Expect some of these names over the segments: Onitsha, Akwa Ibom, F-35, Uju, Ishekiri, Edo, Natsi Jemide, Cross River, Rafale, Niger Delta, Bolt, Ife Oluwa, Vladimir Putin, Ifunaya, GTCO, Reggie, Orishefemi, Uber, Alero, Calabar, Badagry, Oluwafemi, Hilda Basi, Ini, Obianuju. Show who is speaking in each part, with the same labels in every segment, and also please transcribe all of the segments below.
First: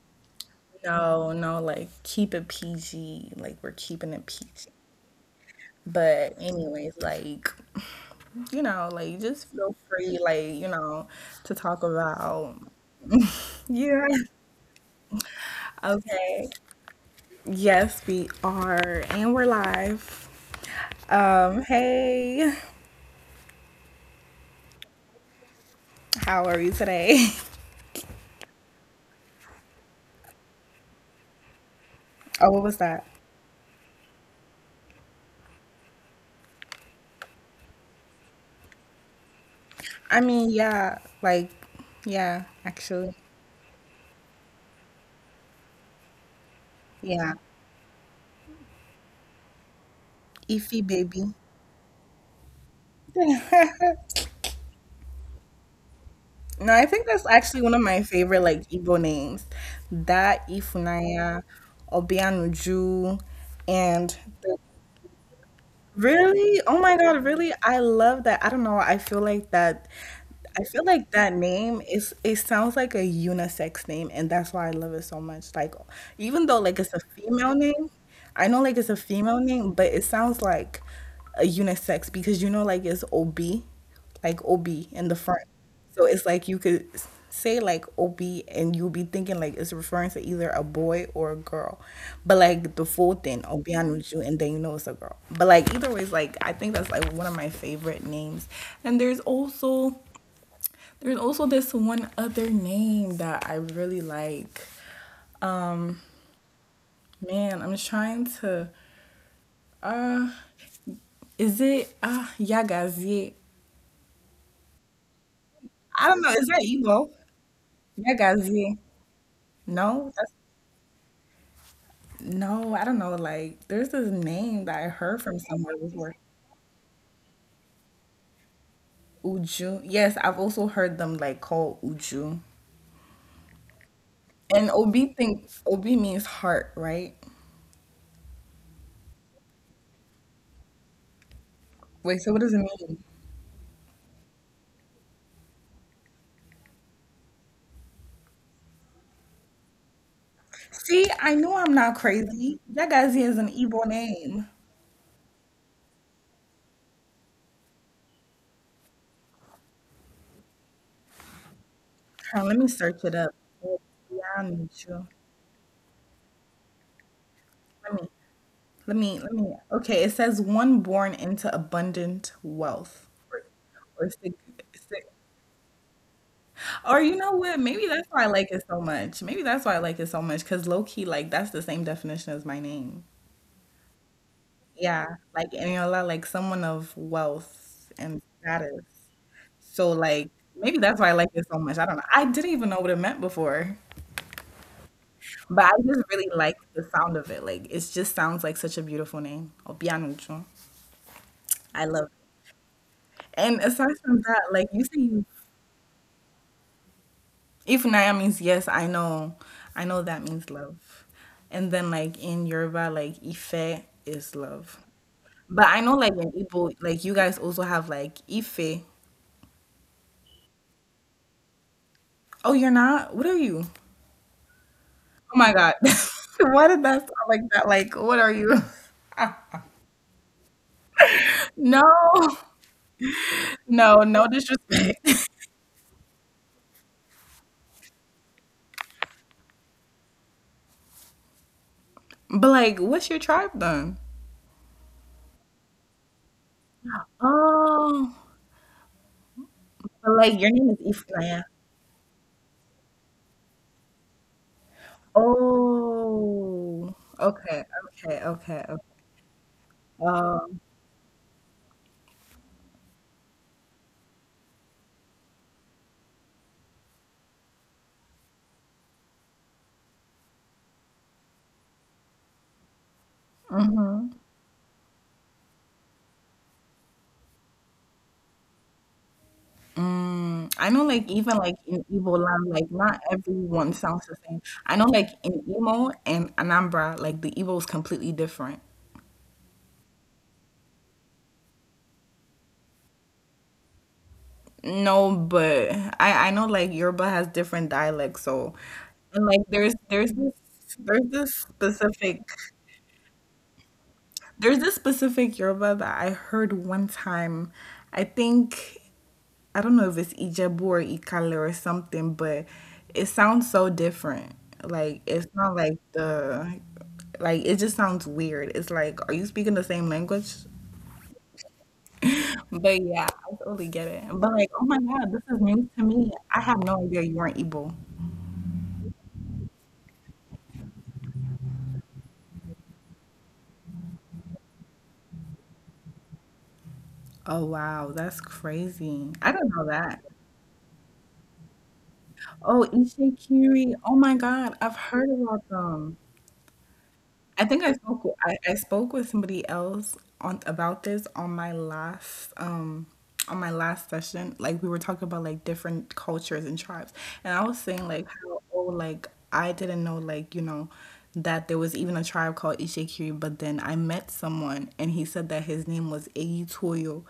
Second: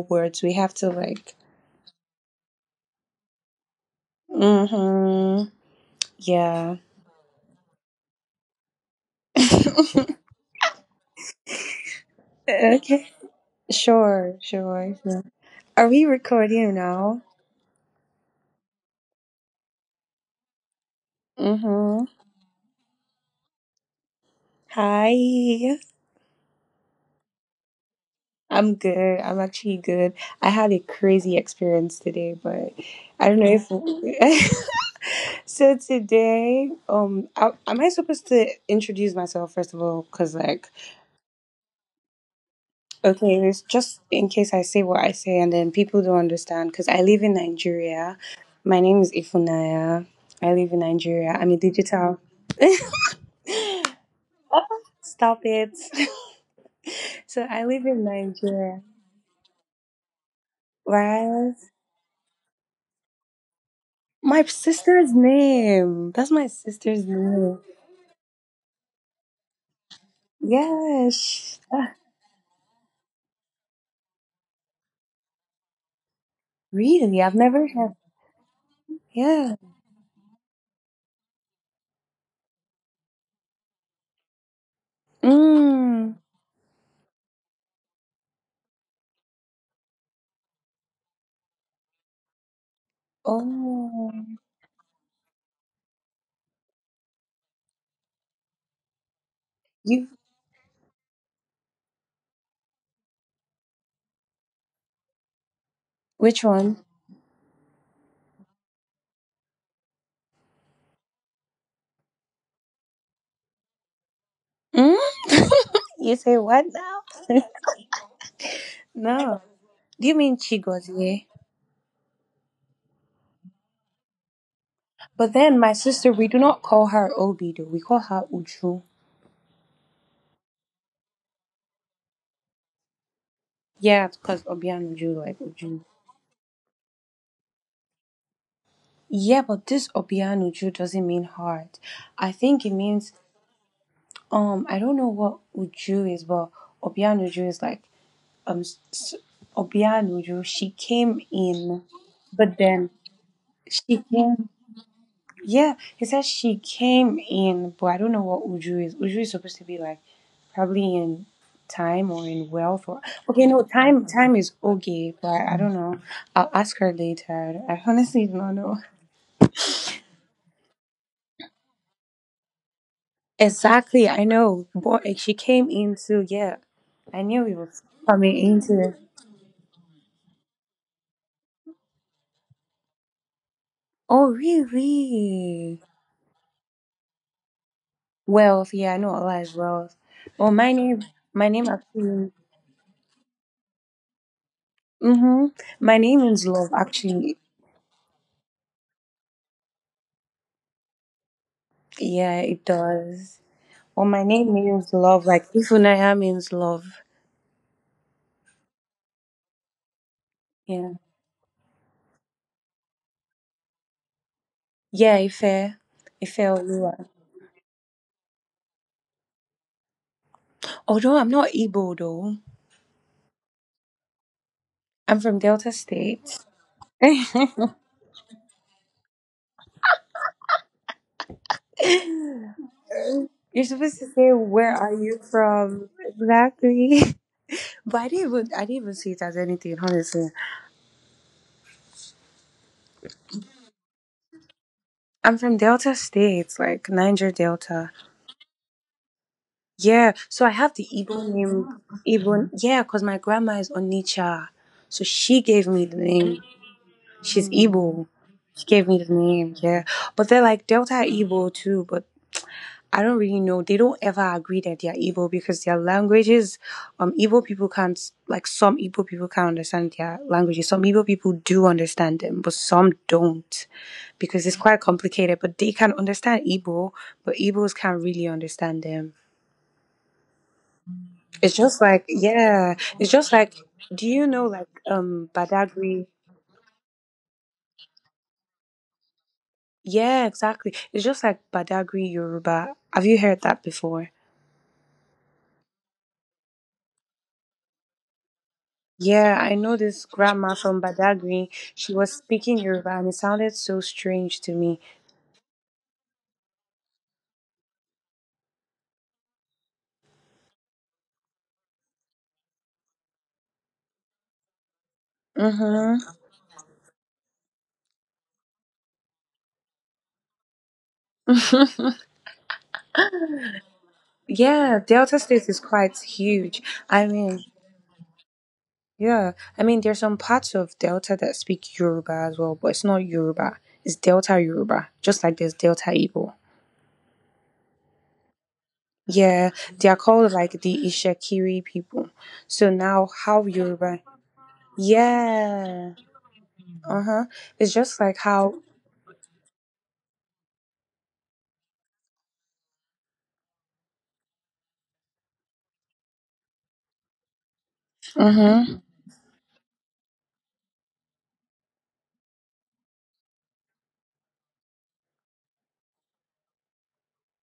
Speaker 1: words. We have to
Speaker 2: no,
Speaker 1: like.
Speaker 2: no, like keep it PG. Like we're keeping it PG.
Speaker 1: Mm-hmm.
Speaker 2: But
Speaker 1: Yeah.
Speaker 2: anyways, just feel free, to talk about.
Speaker 1: Okay.
Speaker 2: Yeah.
Speaker 1: Sure, sure, sure. Are we
Speaker 2: Okay.
Speaker 1: recording now?
Speaker 2: Yes, we are, and we're live.
Speaker 1: Mm-hmm.
Speaker 2: Hey,
Speaker 1: Hi.
Speaker 2: how are you today?
Speaker 1: I'm good. I'm actually good. I had a crazy experience today, but
Speaker 2: Oh, what was
Speaker 1: I don't
Speaker 2: that?
Speaker 1: know if. So today, am I supposed to introduce myself first of all? Because
Speaker 2: I
Speaker 1: like.
Speaker 2: mean, yeah, like, yeah, actually,
Speaker 1: Okay, it's just in case I say what I say and then people don't understand because I live in
Speaker 2: yeah.
Speaker 1: Nigeria. My name is Ifunaya. I live in
Speaker 2: Ify
Speaker 1: Nigeria.
Speaker 2: baby.
Speaker 1: I'm a digital. Stop it.
Speaker 2: No, I think that's
Speaker 1: So I
Speaker 2: actually
Speaker 1: live
Speaker 2: one of
Speaker 1: in
Speaker 2: my favorite
Speaker 1: Nigeria.
Speaker 2: like Igbo names. That
Speaker 1: Right?
Speaker 2: Ifunanya, Obianuju, and
Speaker 1: My
Speaker 2: the,
Speaker 1: sister's name. That's my
Speaker 2: really, oh
Speaker 1: sister's
Speaker 2: my God,
Speaker 1: name.
Speaker 2: really, I love that. I don't know. I feel like that
Speaker 1: Yes.
Speaker 2: name, is it sounds like a unisex name, and that's why I love it so much. Like, even though like it's a
Speaker 1: Really? I've never
Speaker 2: female
Speaker 1: heard.
Speaker 2: name, I know like it's a
Speaker 1: Yeah.
Speaker 2: female name, but it sounds like a unisex, because you know like it's OB, like OB in the front.
Speaker 1: Mm.
Speaker 2: So it's like you could say like OB, and you'll be thinking like it's referring to either a boy or a girl. But like the full thing,
Speaker 1: Oh.
Speaker 2: Obianuju, and then you know it's a girl. But like, either way, it's like I think that's like one of my favorite names. And
Speaker 1: You.
Speaker 2: there's also this one other name that I really like.
Speaker 1: Which one?
Speaker 2: Man, I'm trying to. Is it Yagazie?
Speaker 1: Mm? You
Speaker 2: I don't
Speaker 1: say
Speaker 2: know. Is
Speaker 1: what
Speaker 2: that Igbo?
Speaker 1: now?
Speaker 2: Yagazie?
Speaker 1: No. Do you
Speaker 2: No,
Speaker 1: mean
Speaker 2: that's,
Speaker 1: Chigozie?
Speaker 2: no. I don't know. Like, there's this name that I
Speaker 1: But
Speaker 2: heard
Speaker 1: then
Speaker 2: from
Speaker 1: my
Speaker 2: somewhere
Speaker 1: sister, we
Speaker 2: before.
Speaker 1: do not call her Obi though. We call her Uju.
Speaker 2: Uju. Yes, I've also heard them like called Uju.
Speaker 1: Yeah, because
Speaker 2: And
Speaker 1: Obianuju,
Speaker 2: Obi,
Speaker 1: like Uju.
Speaker 2: thinks Obi means heart, right?
Speaker 1: Yeah, but this Obianuju doesn't mean heart. I
Speaker 2: Wait,
Speaker 1: think
Speaker 2: so
Speaker 1: it
Speaker 2: what does it
Speaker 1: means
Speaker 2: mean?
Speaker 1: I don't know what Uju is, but Obianuju is like um. s- s- Obianuju. She came
Speaker 2: See, I
Speaker 1: in,
Speaker 2: know I'm not
Speaker 1: but then
Speaker 2: crazy. Yagazie is an
Speaker 1: she
Speaker 2: Igbo
Speaker 1: came.
Speaker 2: name.
Speaker 1: Yeah, he said she came in, but I don't know what Uju is. Uju is supposed to be like probably in time or in wealth
Speaker 2: Let
Speaker 1: or
Speaker 2: me search
Speaker 1: okay,
Speaker 2: it
Speaker 1: no,
Speaker 2: up.
Speaker 1: time
Speaker 2: It's
Speaker 1: time is
Speaker 2: Beyond
Speaker 1: Oge, but
Speaker 2: Mutual.
Speaker 1: I don't know. I'll ask her later. I honestly do
Speaker 2: Let me,
Speaker 1: not know.
Speaker 2: let me. Okay, it says one born into abundant wealth, or,
Speaker 1: Exactly, I
Speaker 2: or
Speaker 1: know.
Speaker 2: sig-
Speaker 1: But like, she
Speaker 2: sig-
Speaker 1: came into yeah. I
Speaker 2: or
Speaker 1: knew he
Speaker 2: you know
Speaker 1: was
Speaker 2: what? Maybe
Speaker 1: coming
Speaker 2: that's why I
Speaker 1: into
Speaker 2: like
Speaker 1: this.
Speaker 2: it so much. Maybe that's why I like it so much. Cause low key, like that's the same definition as my name.
Speaker 1: Oh
Speaker 2: Yeah,
Speaker 1: really?
Speaker 2: like Eniola, like someone of wealth and
Speaker 1: Wealth, yeah, I know a
Speaker 2: status.
Speaker 1: lot is wealth.
Speaker 2: So
Speaker 1: Oh, my
Speaker 2: like
Speaker 1: name
Speaker 2: maybe that's
Speaker 1: my
Speaker 2: why I
Speaker 1: name
Speaker 2: like it so much. I
Speaker 1: actually.
Speaker 2: don't know. I didn't even know what it meant before.
Speaker 1: Mm-hmm. My
Speaker 2: But I
Speaker 1: name
Speaker 2: just
Speaker 1: is Love
Speaker 2: really like the
Speaker 1: actually.
Speaker 2: sound of it. Like it just sounds like such a beautiful name. Obianuchu. I
Speaker 1: Yeah,
Speaker 2: love
Speaker 1: it
Speaker 2: it.
Speaker 1: does.
Speaker 2: And
Speaker 1: Well, my
Speaker 2: aside
Speaker 1: name
Speaker 2: from that,
Speaker 1: means
Speaker 2: like you
Speaker 1: love. Like
Speaker 2: say
Speaker 1: Ifunaya means love.
Speaker 2: if Naya means, yes, I know, I know that
Speaker 1: Yeah.
Speaker 2: means love. And then like in Yoruba, like Ife is
Speaker 1: Yeah,
Speaker 2: love.
Speaker 1: Ife.
Speaker 2: But I
Speaker 1: Ife
Speaker 2: know like in
Speaker 1: Oluwa.
Speaker 2: Igbo, like you guys also have like Ife.
Speaker 1: Although I'm not Igbo though.
Speaker 2: Oh, you're not? What are you?
Speaker 1: I'm from Delta
Speaker 2: Oh my God.
Speaker 1: State.
Speaker 2: Why did that sound like that? Like, what are you? No.
Speaker 1: You're supposed to say
Speaker 2: No, no
Speaker 1: where are you
Speaker 2: disrespect.
Speaker 1: from? Exactly. But I didn't even see it as anything, honestly.
Speaker 2: But like, what's your tribe then?
Speaker 1: I'm from Delta State, like Niger Delta.
Speaker 2: Oh,
Speaker 1: Yeah. So I
Speaker 2: like your
Speaker 1: have the
Speaker 2: name is
Speaker 1: Igbo
Speaker 2: Ifnaya.
Speaker 1: name Igbo yeah, because my grandma is Onitsha. So she gave me the name.
Speaker 2: Oh,
Speaker 1: She's
Speaker 2: okay,
Speaker 1: Igbo.
Speaker 2: okay,
Speaker 1: She gave
Speaker 2: okay,
Speaker 1: me
Speaker 2: okay.
Speaker 1: the name, yeah. But they're like
Speaker 2: Um,
Speaker 1: Delta are evil too, but I don't really know. They don't ever agree that they are evil because their languages, evil people can't like some evil people can't understand their languages. Some evil people do understand them, but some don't
Speaker 2: mhm.
Speaker 1: because it's quite complicated. But they can understand Igbo, but Igbos can't really understand them.
Speaker 2: Mm, I know, like
Speaker 1: It's
Speaker 2: even
Speaker 1: just
Speaker 2: like
Speaker 1: like
Speaker 2: in Igbo
Speaker 1: yeah,
Speaker 2: land, like
Speaker 1: it's
Speaker 2: not
Speaker 1: just like
Speaker 2: everyone
Speaker 1: do you
Speaker 2: sounds
Speaker 1: know
Speaker 2: the
Speaker 1: like
Speaker 2: same. I know, like in
Speaker 1: Badagry?
Speaker 2: Imo and Anambra, like the Igbo is completely different.
Speaker 1: Yeah, exactly. It's just like Badagry Yoruba. Have you heard that before?
Speaker 2: No, but I know like Yoruba has different dialects. So,
Speaker 1: Yeah, I
Speaker 2: and like
Speaker 1: know this
Speaker 2: there's there's
Speaker 1: grandma
Speaker 2: this
Speaker 1: from
Speaker 2: there's
Speaker 1: Badagry.
Speaker 2: this
Speaker 1: She was
Speaker 2: specific
Speaker 1: speaking Yoruba and it sounded so strange to me.
Speaker 2: There's this specific Yoruba that I heard one time. I think I don't know if it's Ijebu or Ikale or something, but it sounds so different. Like it's not
Speaker 1: Mm-hmm.
Speaker 2: like the, like it just sounds weird. It's like, are you speaking the same language? But yeah, I totally get it. But
Speaker 1: Yeah,
Speaker 2: like, oh
Speaker 1: Delta
Speaker 2: my
Speaker 1: State
Speaker 2: God,
Speaker 1: is
Speaker 2: this is
Speaker 1: quite
Speaker 2: new to me.
Speaker 1: huge.
Speaker 2: I had
Speaker 1: I
Speaker 2: no idea
Speaker 1: mean,
Speaker 2: you weren't Igbo.
Speaker 1: yeah. I mean, there's some parts of Delta that speak Yoruba as well, but it's not Yoruba. It's Delta Yoruba, just like there's Delta Igbo.
Speaker 2: Oh wow, that's crazy. I
Speaker 1: Yeah,
Speaker 2: didn't know
Speaker 1: they are
Speaker 2: that.
Speaker 1: called like the Ishekiri people. So
Speaker 2: Oh,
Speaker 1: now, how
Speaker 2: Ishikiri.
Speaker 1: Yoruba?
Speaker 2: Oh my God, I've heard about
Speaker 1: Yeah.
Speaker 2: them.
Speaker 1: Uh huh.
Speaker 2: I
Speaker 1: It's
Speaker 2: think I
Speaker 1: just like
Speaker 2: spoke with, I,
Speaker 1: how.
Speaker 2: I spoke with somebody else on about this on my last session. Like we were talking about like different cultures and tribes. And I was saying like how,
Speaker 1: Mm
Speaker 2: oh like I didn't know like, you know, that there was even a tribe called Ishikiri, but then I met someone and he said that his name was Eyitoyo.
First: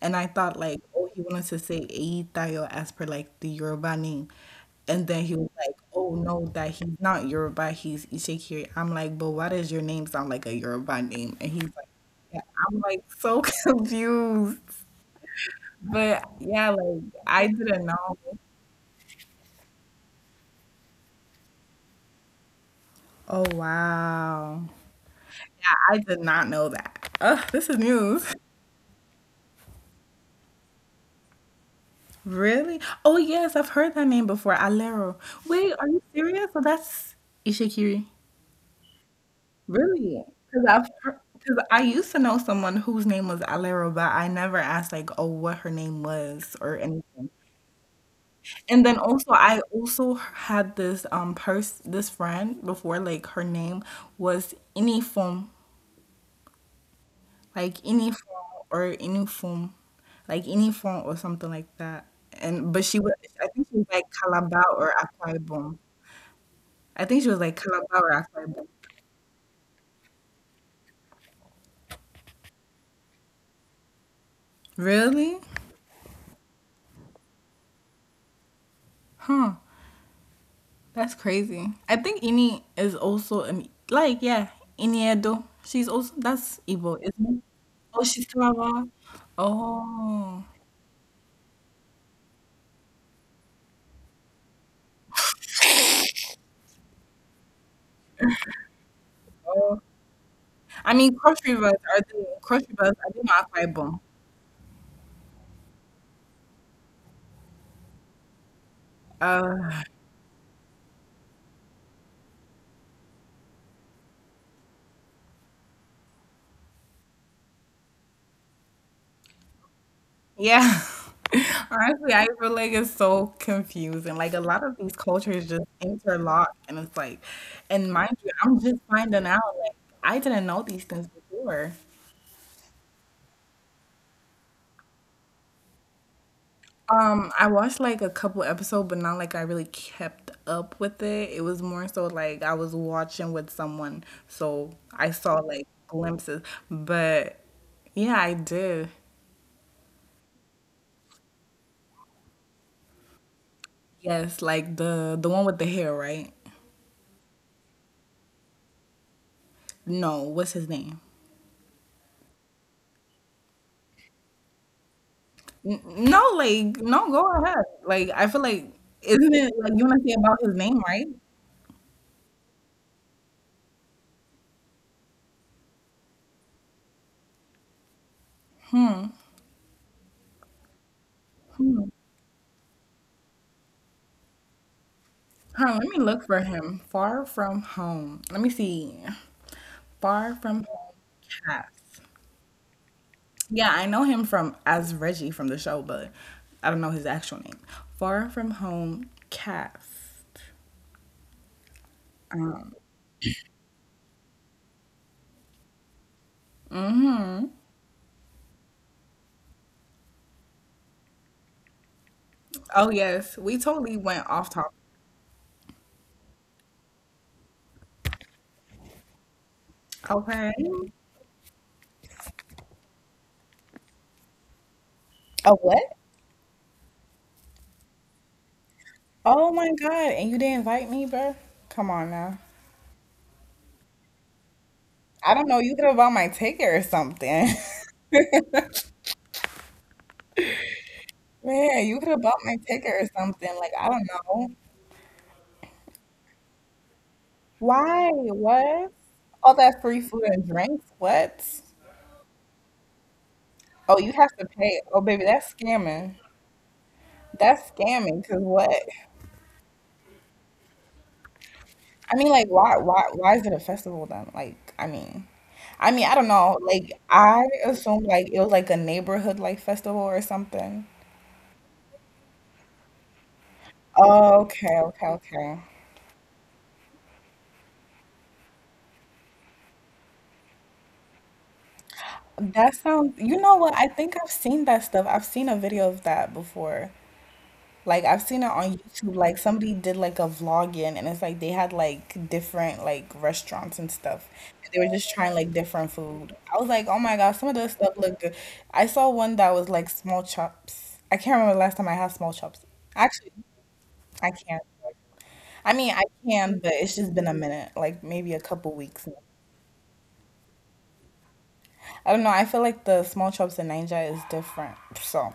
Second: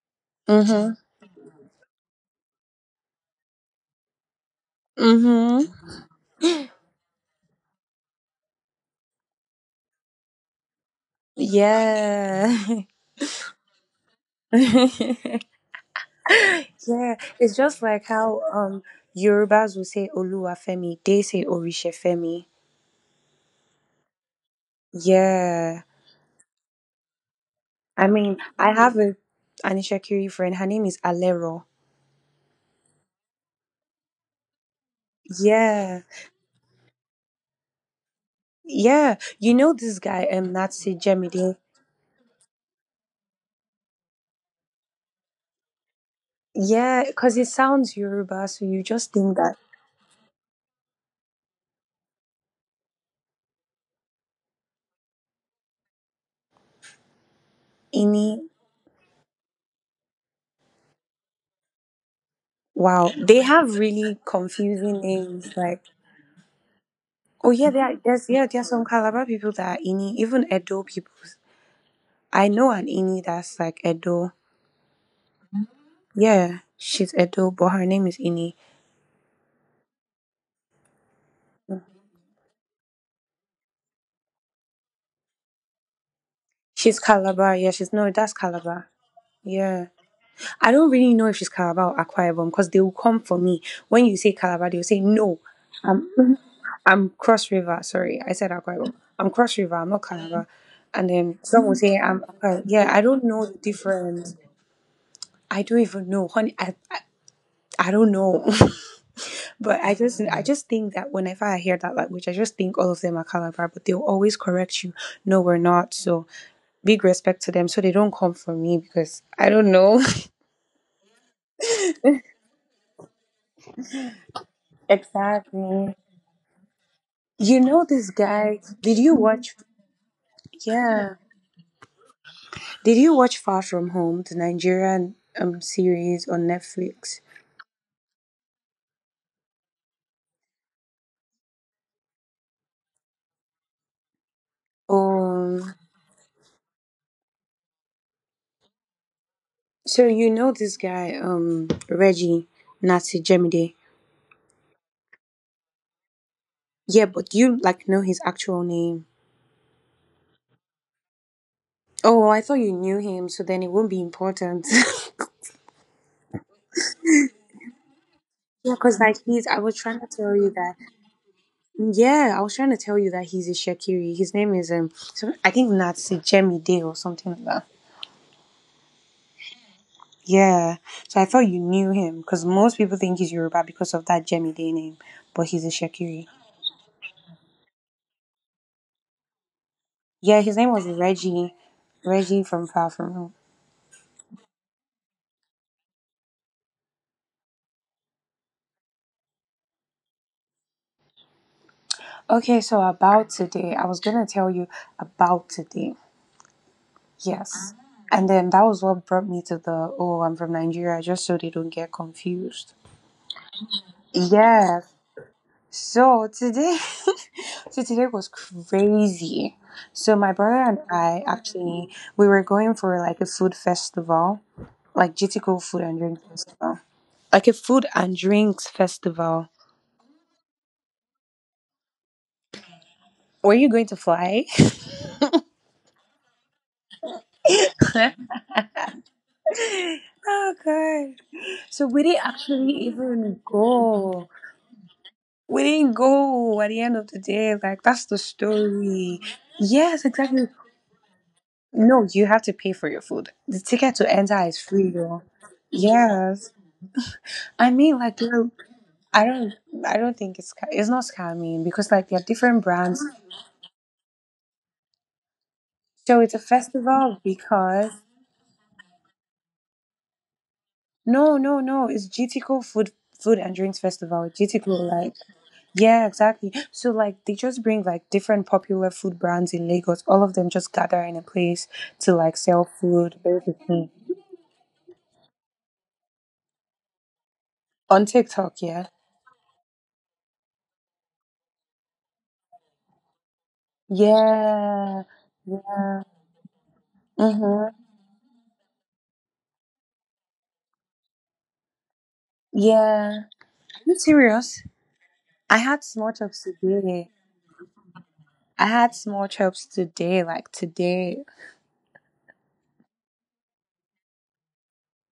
Speaker 2: And I thought
Speaker 1: hmm.
Speaker 2: like,
Speaker 1: Mm
Speaker 2: oh, he wanted to say Eyitayo as per like the Yoruba name. And
Speaker 1: hmm.
Speaker 2: then
Speaker 1: Mm
Speaker 2: he was like,
Speaker 1: hmm.
Speaker 2: "Oh no, that he's not Yoruba, he's Ishikiri." I'm like, "But why does your name sound like a Yoruba name?" And he's like, yeah. "I'm
Speaker 1: Yeah.
Speaker 2: like so confused."
Speaker 1: Yeah.
Speaker 2: But yeah, like I
Speaker 1: It's
Speaker 2: didn't
Speaker 1: just
Speaker 2: know.
Speaker 1: like how Yorubas will say Oluwafemi, they say Orishefemi.
Speaker 2: Oh wow. Yeah,
Speaker 1: Yeah.
Speaker 2: I did not know that. Ugh, this is
Speaker 1: I
Speaker 2: news.
Speaker 1: mean, I have a an Ishakiri friend. Her name is Alero.
Speaker 2: Really? Oh yes, I've heard that name before. Alero. Wait, are you
Speaker 1: Yeah.
Speaker 2: serious? So that's Ishikiri.
Speaker 1: Yeah. You know this guy,
Speaker 2: Really? Because
Speaker 1: Natsi Jemide.
Speaker 2: I used to know someone whose name was Alero, but I never asked like, oh, what her name was or
Speaker 1: Yeah,
Speaker 2: anything.
Speaker 1: because it sounds Yoruba, so you
Speaker 2: And then
Speaker 1: just
Speaker 2: also,
Speaker 1: think that
Speaker 2: I also had this pers this friend before, like her name was Inifom, like
Speaker 1: any
Speaker 2: Inifom or Inifom, like Inifom or something like that. And but she
Speaker 1: wow.
Speaker 2: was,
Speaker 1: They
Speaker 2: I think
Speaker 1: have
Speaker 2: she was like
Speaker 1: really
Speaker 2: Calabar or
Speaker 1: confusing
Speaker 2: Akwa
Speaker 1: names like.
Speaker 2: Ibom. I think she was
Speaker 1: Oh
Speaker 2: like
Speaker 1: yeah, there
Speaker 2: Calabar
Speaker 1: are,
Speaker 2: or
Speaker 1: there's yeah,
Speaker 2: Akwa
Speaker 1: there are
Speaker 2: Ibom.
Speaker 1: some Calabar people that are Ini, even Edo people. I know an Ini that's like Edo.
Speaker 2: Really?
Speaker 1: Yeah, she's Edo, but her name is Ini.
Speaker 2: Huh. That's crazy. I think Ini is also like yeah, Iniedo. She's also, that's
Speaker 1: She's
Speaker 2: Igbo, isn't it?
Speaker 1: Calabar. Yeah, she's no,
Speaker 2: Oh,
Speaker 1: that's
Speaker 2: she's
Speaker 1: Calabar.
Speaker 2: Calabar.
Speaker 1: Yeah,
Speaker 2: Oh,
Speaker 1: I don't really know if she's Calabar or Akwa Ibom because they will come for me when you say Calabar. They will say no, I'm Cross River. Sorry, I said Akwa Ibom. I'm Cross River. I'm
Speaker 2: oh.
Speaker 1: not Calabar.
Speaker 2: I
Speaker 1: And
Speaker 2: mean,
Speaker 1: then some will say I'm Akwa.
Speaker 2: Cross
Speaker 1: Yeah, I
Speaker 2: Rivers are
Speaker 1: don't
Speaker 2: the
Speaker 1: know the
Speaker 2: Akwa Ibom.
Speaker 1: difference. I don't even know, honey. I don't know.
Speaker 2: Uh,
Speaker 1: But I just think that whenever I hear that language, I just think all of them are Calabar, but they'll always correct you. No, we're not. So big respect to them. So they don't come for me because I don't know.
Speaker 2: yeah. Honestly, I feel like it's so confusing. Like a lot of these cultures just
Speaker 1: Exactly.
Speaker 2: interlock, and it's like,
Speaker 1: You
Speaker 2: and
Speaker 1: know
Speaker 2: mind
Speaker 1: this
Speaker 2: you, I'm
Speaker 1: guy.
Speaker 2: just
Speaker 1: Did
Speaker 2: finding
Speaker 1: you
Speaker 2: out.
Speaker 1: watch
Speaker 2: Like I didn't know these things
Speaker 1: yeah.
Speaker 2: before.
Speaker 1: Did you watch Far From Home, the Nigerian series on Netflix?
Speaker 2: I watched like a couple episodes, but not like I really kept up with it. It was more so like I was watching with someone, so I saw like
Speaker 1: Um
Speaker 2: glimpses. But yeah, I did.
Speaker 1: so you know this guy, Reggie Natsi Jemide.
Speaker 2: Yes, like the one with the hair, right?
Speaker 1: Yeah, but you like know his actual name.
Speaker 2: No, what's his name?
Speaker 1: Oh, well, I thought you knew him, so then it wouldn't be important.
Speaker 2: No, like no, go ahead. Like I feel like
Speaker 1: Yeah, because
Speaker 2: isn't
Speaker 1: like
Speaker 2: it like
Speaker 1: I
Speaker 2: you
Speaker 1: was
Speaker 2: want to say
Speaker 1: trying to
Speaker 2: about
Speaker 1: tell
Speaker 2: his
Speaker 1: you
Speaker 2: name,
Speaker 1: that.
Speaker 2: right?
Speaker 1: Yeah, I was trying to tell you that he's a Shakiri. His name is so I think Natsi Jemmy Day or something like that. Yeah, so I thought you knew him because most people think he's Yoruba because of that Jemmy Day name, but
Speaker 2: Huh,
Speaker 1: he's a
Speaker 2: let me look for
Speaker 1: Shakiri.
Speaker 2: him. Far from home. Let me see. Far
Speaker 1: Yeah,
Speaker 2: from
Speaker 1: his name
Speaker 2: home
Speaker 1: was Reggie,
Speaker 2: cast.
Speaker 1: Reggie from Far From Home.
Speaker 2: Yeah, I know him from as Reggie from the show, but I don't know his actual name. Far From Home cast.
Speaker 1: Okay, so about today, I was gonna tell you about today.
Speaker 2: Hmm.
Speaker 1: Yes. And then that was what brought me to the oh, I'm from Nigeria, just so they don't get confused.
Speaker 2: Oh yes, we totally went off topic.
Speaker 1: Yeah. So today. So today was crazy. So my
Speaker 2: Okay.
Speaker 1: brother and I actually we were going for like a food festival, like
Speaker 2: A
Speaker 1: GTCO
Speaker 2: what?
Speaker 1: food and drink festival, like a food and drinks
Speaker 2: Oh
Speaker 1: festival.
Speaker 2: my God, and you didn't invite me, bro? Come on now.
Speaker 1: Were you going to fly?
Speaker 2: I don't know. You could have bought my ticket or something.
Speaker 1: Oh god.
Speaker 2: Man,
Speaker 1: So
Speaker 2: you could
Speaker 1: we
Speaker 2: have
Speaker 1: didn't
Speaker 2: bought my
Speaker 1: actually
Speaker 2: ticket or
Speaker 1: even
Speaker 2: something. Like I don't
Speaker 1: go.
Speaker 2: know.
Speaker 1: We didn't go at the end of the day. Like
Speaker 2: Why?
Speaker 1: that's the
Speaker 2: What?
Speaker 1: story.
Speaker 2: All that free food
Speaker 1: Yes,
Speaker 2: and
Speaker 1: exactly.
Speaker 2: drinks? What?
Speaker 1: No, you have to pay for your food. The
Speaker 2: Oh, you
Speaker 1: ticket to
Speaker 2: have to
Speaker 1: enter is
Speaker 2: pay. Oh,
Speaker 1: free,
Speaker 2: baby,
Speaker 1: though.
Speaker 2: that's scamming.
Speaker 1: Yes,
Speaker 2: That's
Speaker 1: I mean,
Speaker 2: scamming.
Speaker 1: like,
Speaker 2: Cause
Speaker 1: girl,
Speaker 2: what?
Speaker 1: I don't, I don't think it's not scamming because
Speaker 2: I mean,
Speaker 1: like there are
Speaker 2: like,
Speaker 1: different brands.
Speaker 2: why is it a festival then? Like, I mean, I don't
Speaker 1: So it's
Speaker 2: know.
Speaker 1: a
Speaker 2: Like, I
Speaker 1: festival
Speaker 2: assume
Speaker 1: because.
Speaker 2: like it was like a neighborhood like festival or something.
Speaker 1: No, no, no. It's GT Co Food and Drinks Festival. GT
Speaker 2: Okay,
Speaker 1: Co
Speaker 2: okay,
Speaker 1: like
Speaker 2: okay.
Speaker 1: yeah, exactly. So like they just bring like different popular food brands in Lagos. All of them just gather in a place to like
Speaker 2: That
Speaker 1: sell
Speaker 2: sounds. You
Speaker 1: food,
Speaker 2: know what? I think
Speaker 1: basically.
Speaker 2: I've seen that stuff. I've seen a video of that before. Like I've seen it
Speaker 1: On
Speaker 2: on YouTube,
Speaker 1: TikTok,
Speaker 2: like
Speaker 1: yeah.
Speaker 2: somebody did like a vlogging, and it's like they had like different like restaurants and stuff. They were just trying
Speaker 1: Yeah.
Speaker 2: like different food.
Speaker 1: Yeah.
Speaker 2: I was like, oh my God, some of this stuff
Speaker 1: Mm-hmm.
Speaker 2: look good. I saw one that was like small chops. I can't remember the last time I had small chops. Actually,
Speaker 1: Yeah. Are you
Speaker 2: I can't.
Speaker 1: serious?
Speaker 2: I
Speaker 1: I
Speaker 2: mean, I
Speaker 1: had small
Speaker 2: can,
Speaker 1: chops
Speaker 2: but it's just been a
Speaker 1: today.
Speaker 2: minute, like maybe a couple
Speaker 1: I
Speaker 2: weeks.
Speaker 1: had small chops today, like today.
Speaker 2: I don't know. I feel like the small chops in Ninja is different. So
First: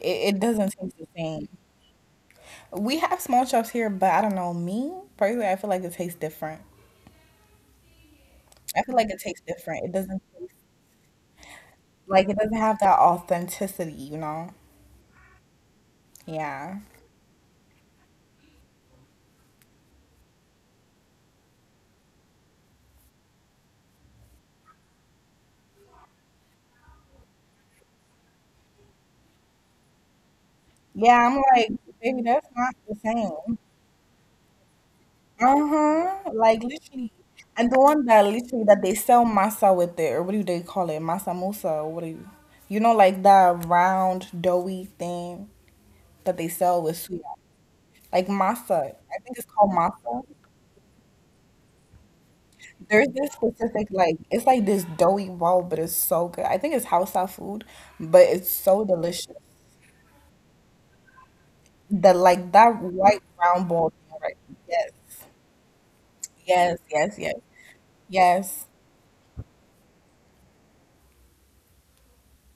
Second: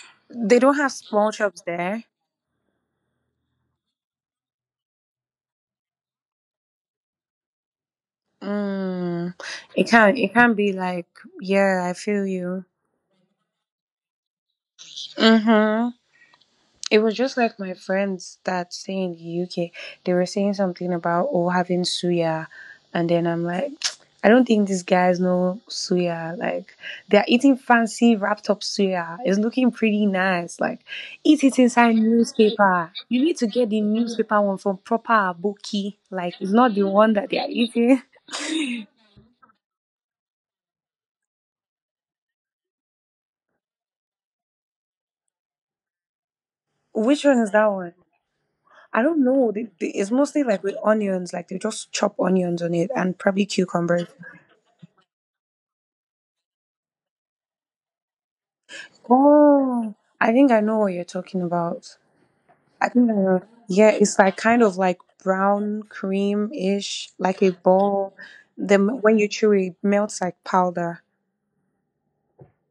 Speaker 2: it
Speaker 1: They
Speaker 2: doesn't
Speaker 1: don't have
Speaker 2: taste the
Speaker 1: small
Speaker 2: same.
Speaker 1: chops there.
Speaker 2: We have small chops here, but I don't know. Me personally, I feel like it tastes different. I feel like it
Speaker 1: Mm,
Speaker 2: tastes different. It
Speaker 1: it can
Speaker 2: doesn't
Speaker 1: it
Speaker 2: taste
Speaker 1: can be like yeah, I
Speaker 2: like,
Speaker 1: feel
Speaker 2: it doesn't
Speaker 1: you.
Speaker 2: have that authenticity, you know?
Speaker 1: Mhm.
Speaker 2: Yeah.
Speaker 1: It was just like my friends that stay in the UK. They were saying something about oh having suya, and then I'm like, I don't think these guys know suya. Like they are eating fancy wrapped up suya. It's looking pretty nice. Like
Speaker 2: Yeah,
Speaker 1: eat
Speaker 2: I'm
Speaker 1: it
Speaker 2: like,
Speaker 1: inside
Speaker 2: baby, that's not
Speaker 1: newspaper.
Speaker 2: the
Speaker 1: You need to get
Speaker 2: same.
Speaker 1: the newspaper one from proper aboki. Like
Speaker 2: Uh-huh.
Speaker 1: it's not
Speaker 2: Like
Speaker 1: the one
Speaker 2: literally.
Speaker 1: that they are
Speaker 2: And the
Speaker 1: eating.
Speaker 2: one that literally that they sell masa with, it, or what do they call it? Masa musa, or what do you, you know like that round doughy thing that they sell with
Speaker 1: Which one
Speaker 2: suya.
Speaker 1: is that one?
Speaker 2: Like masa.
Speaker 1: I don't
Speaker 2: I
Speaker 1: know.
Speaker 2: think it's
Speaker 1: They, they,
Speaker 2: called
Speaker 1: it's
Speaker 2: masa.
Speaker 1: mostly like with onions. Like they just chop onions on it and
Speaker 2: There's
Speaker 1: probably
Speaker 2: this specific
Speaker 1: cucumbers.
Speaker 2: like, it's like this doughy roll, but it's so good. I think it's house style food, but it's so delicious.
Speaker 1: Oh, I think I know what you're talking about.
Speaker 2: The like
Speaker 1: I
Speaker 2: that
Speaker 1: think I
Speaker 2: white
Speaker 1: know.
Speaker 2: brown
Speaker 1: Yeah,
Speaker 2: ball
Speaker 1: it's
Speaker 2: thing,
Speaker 1: like
Speaker 2: right?
Speaker 1: kind of like
Speaker 2: Yes,
Speaker 1: brown cream
Speaker 2: yes,
Speaker 1: ish,
Speaker 2: yes,
Speaker 1: like a
Speaker 2: yes,
Speaker 1: ball.
Speaker 2: yes.
Speaker 1: Then when you chew it, it melts like powder.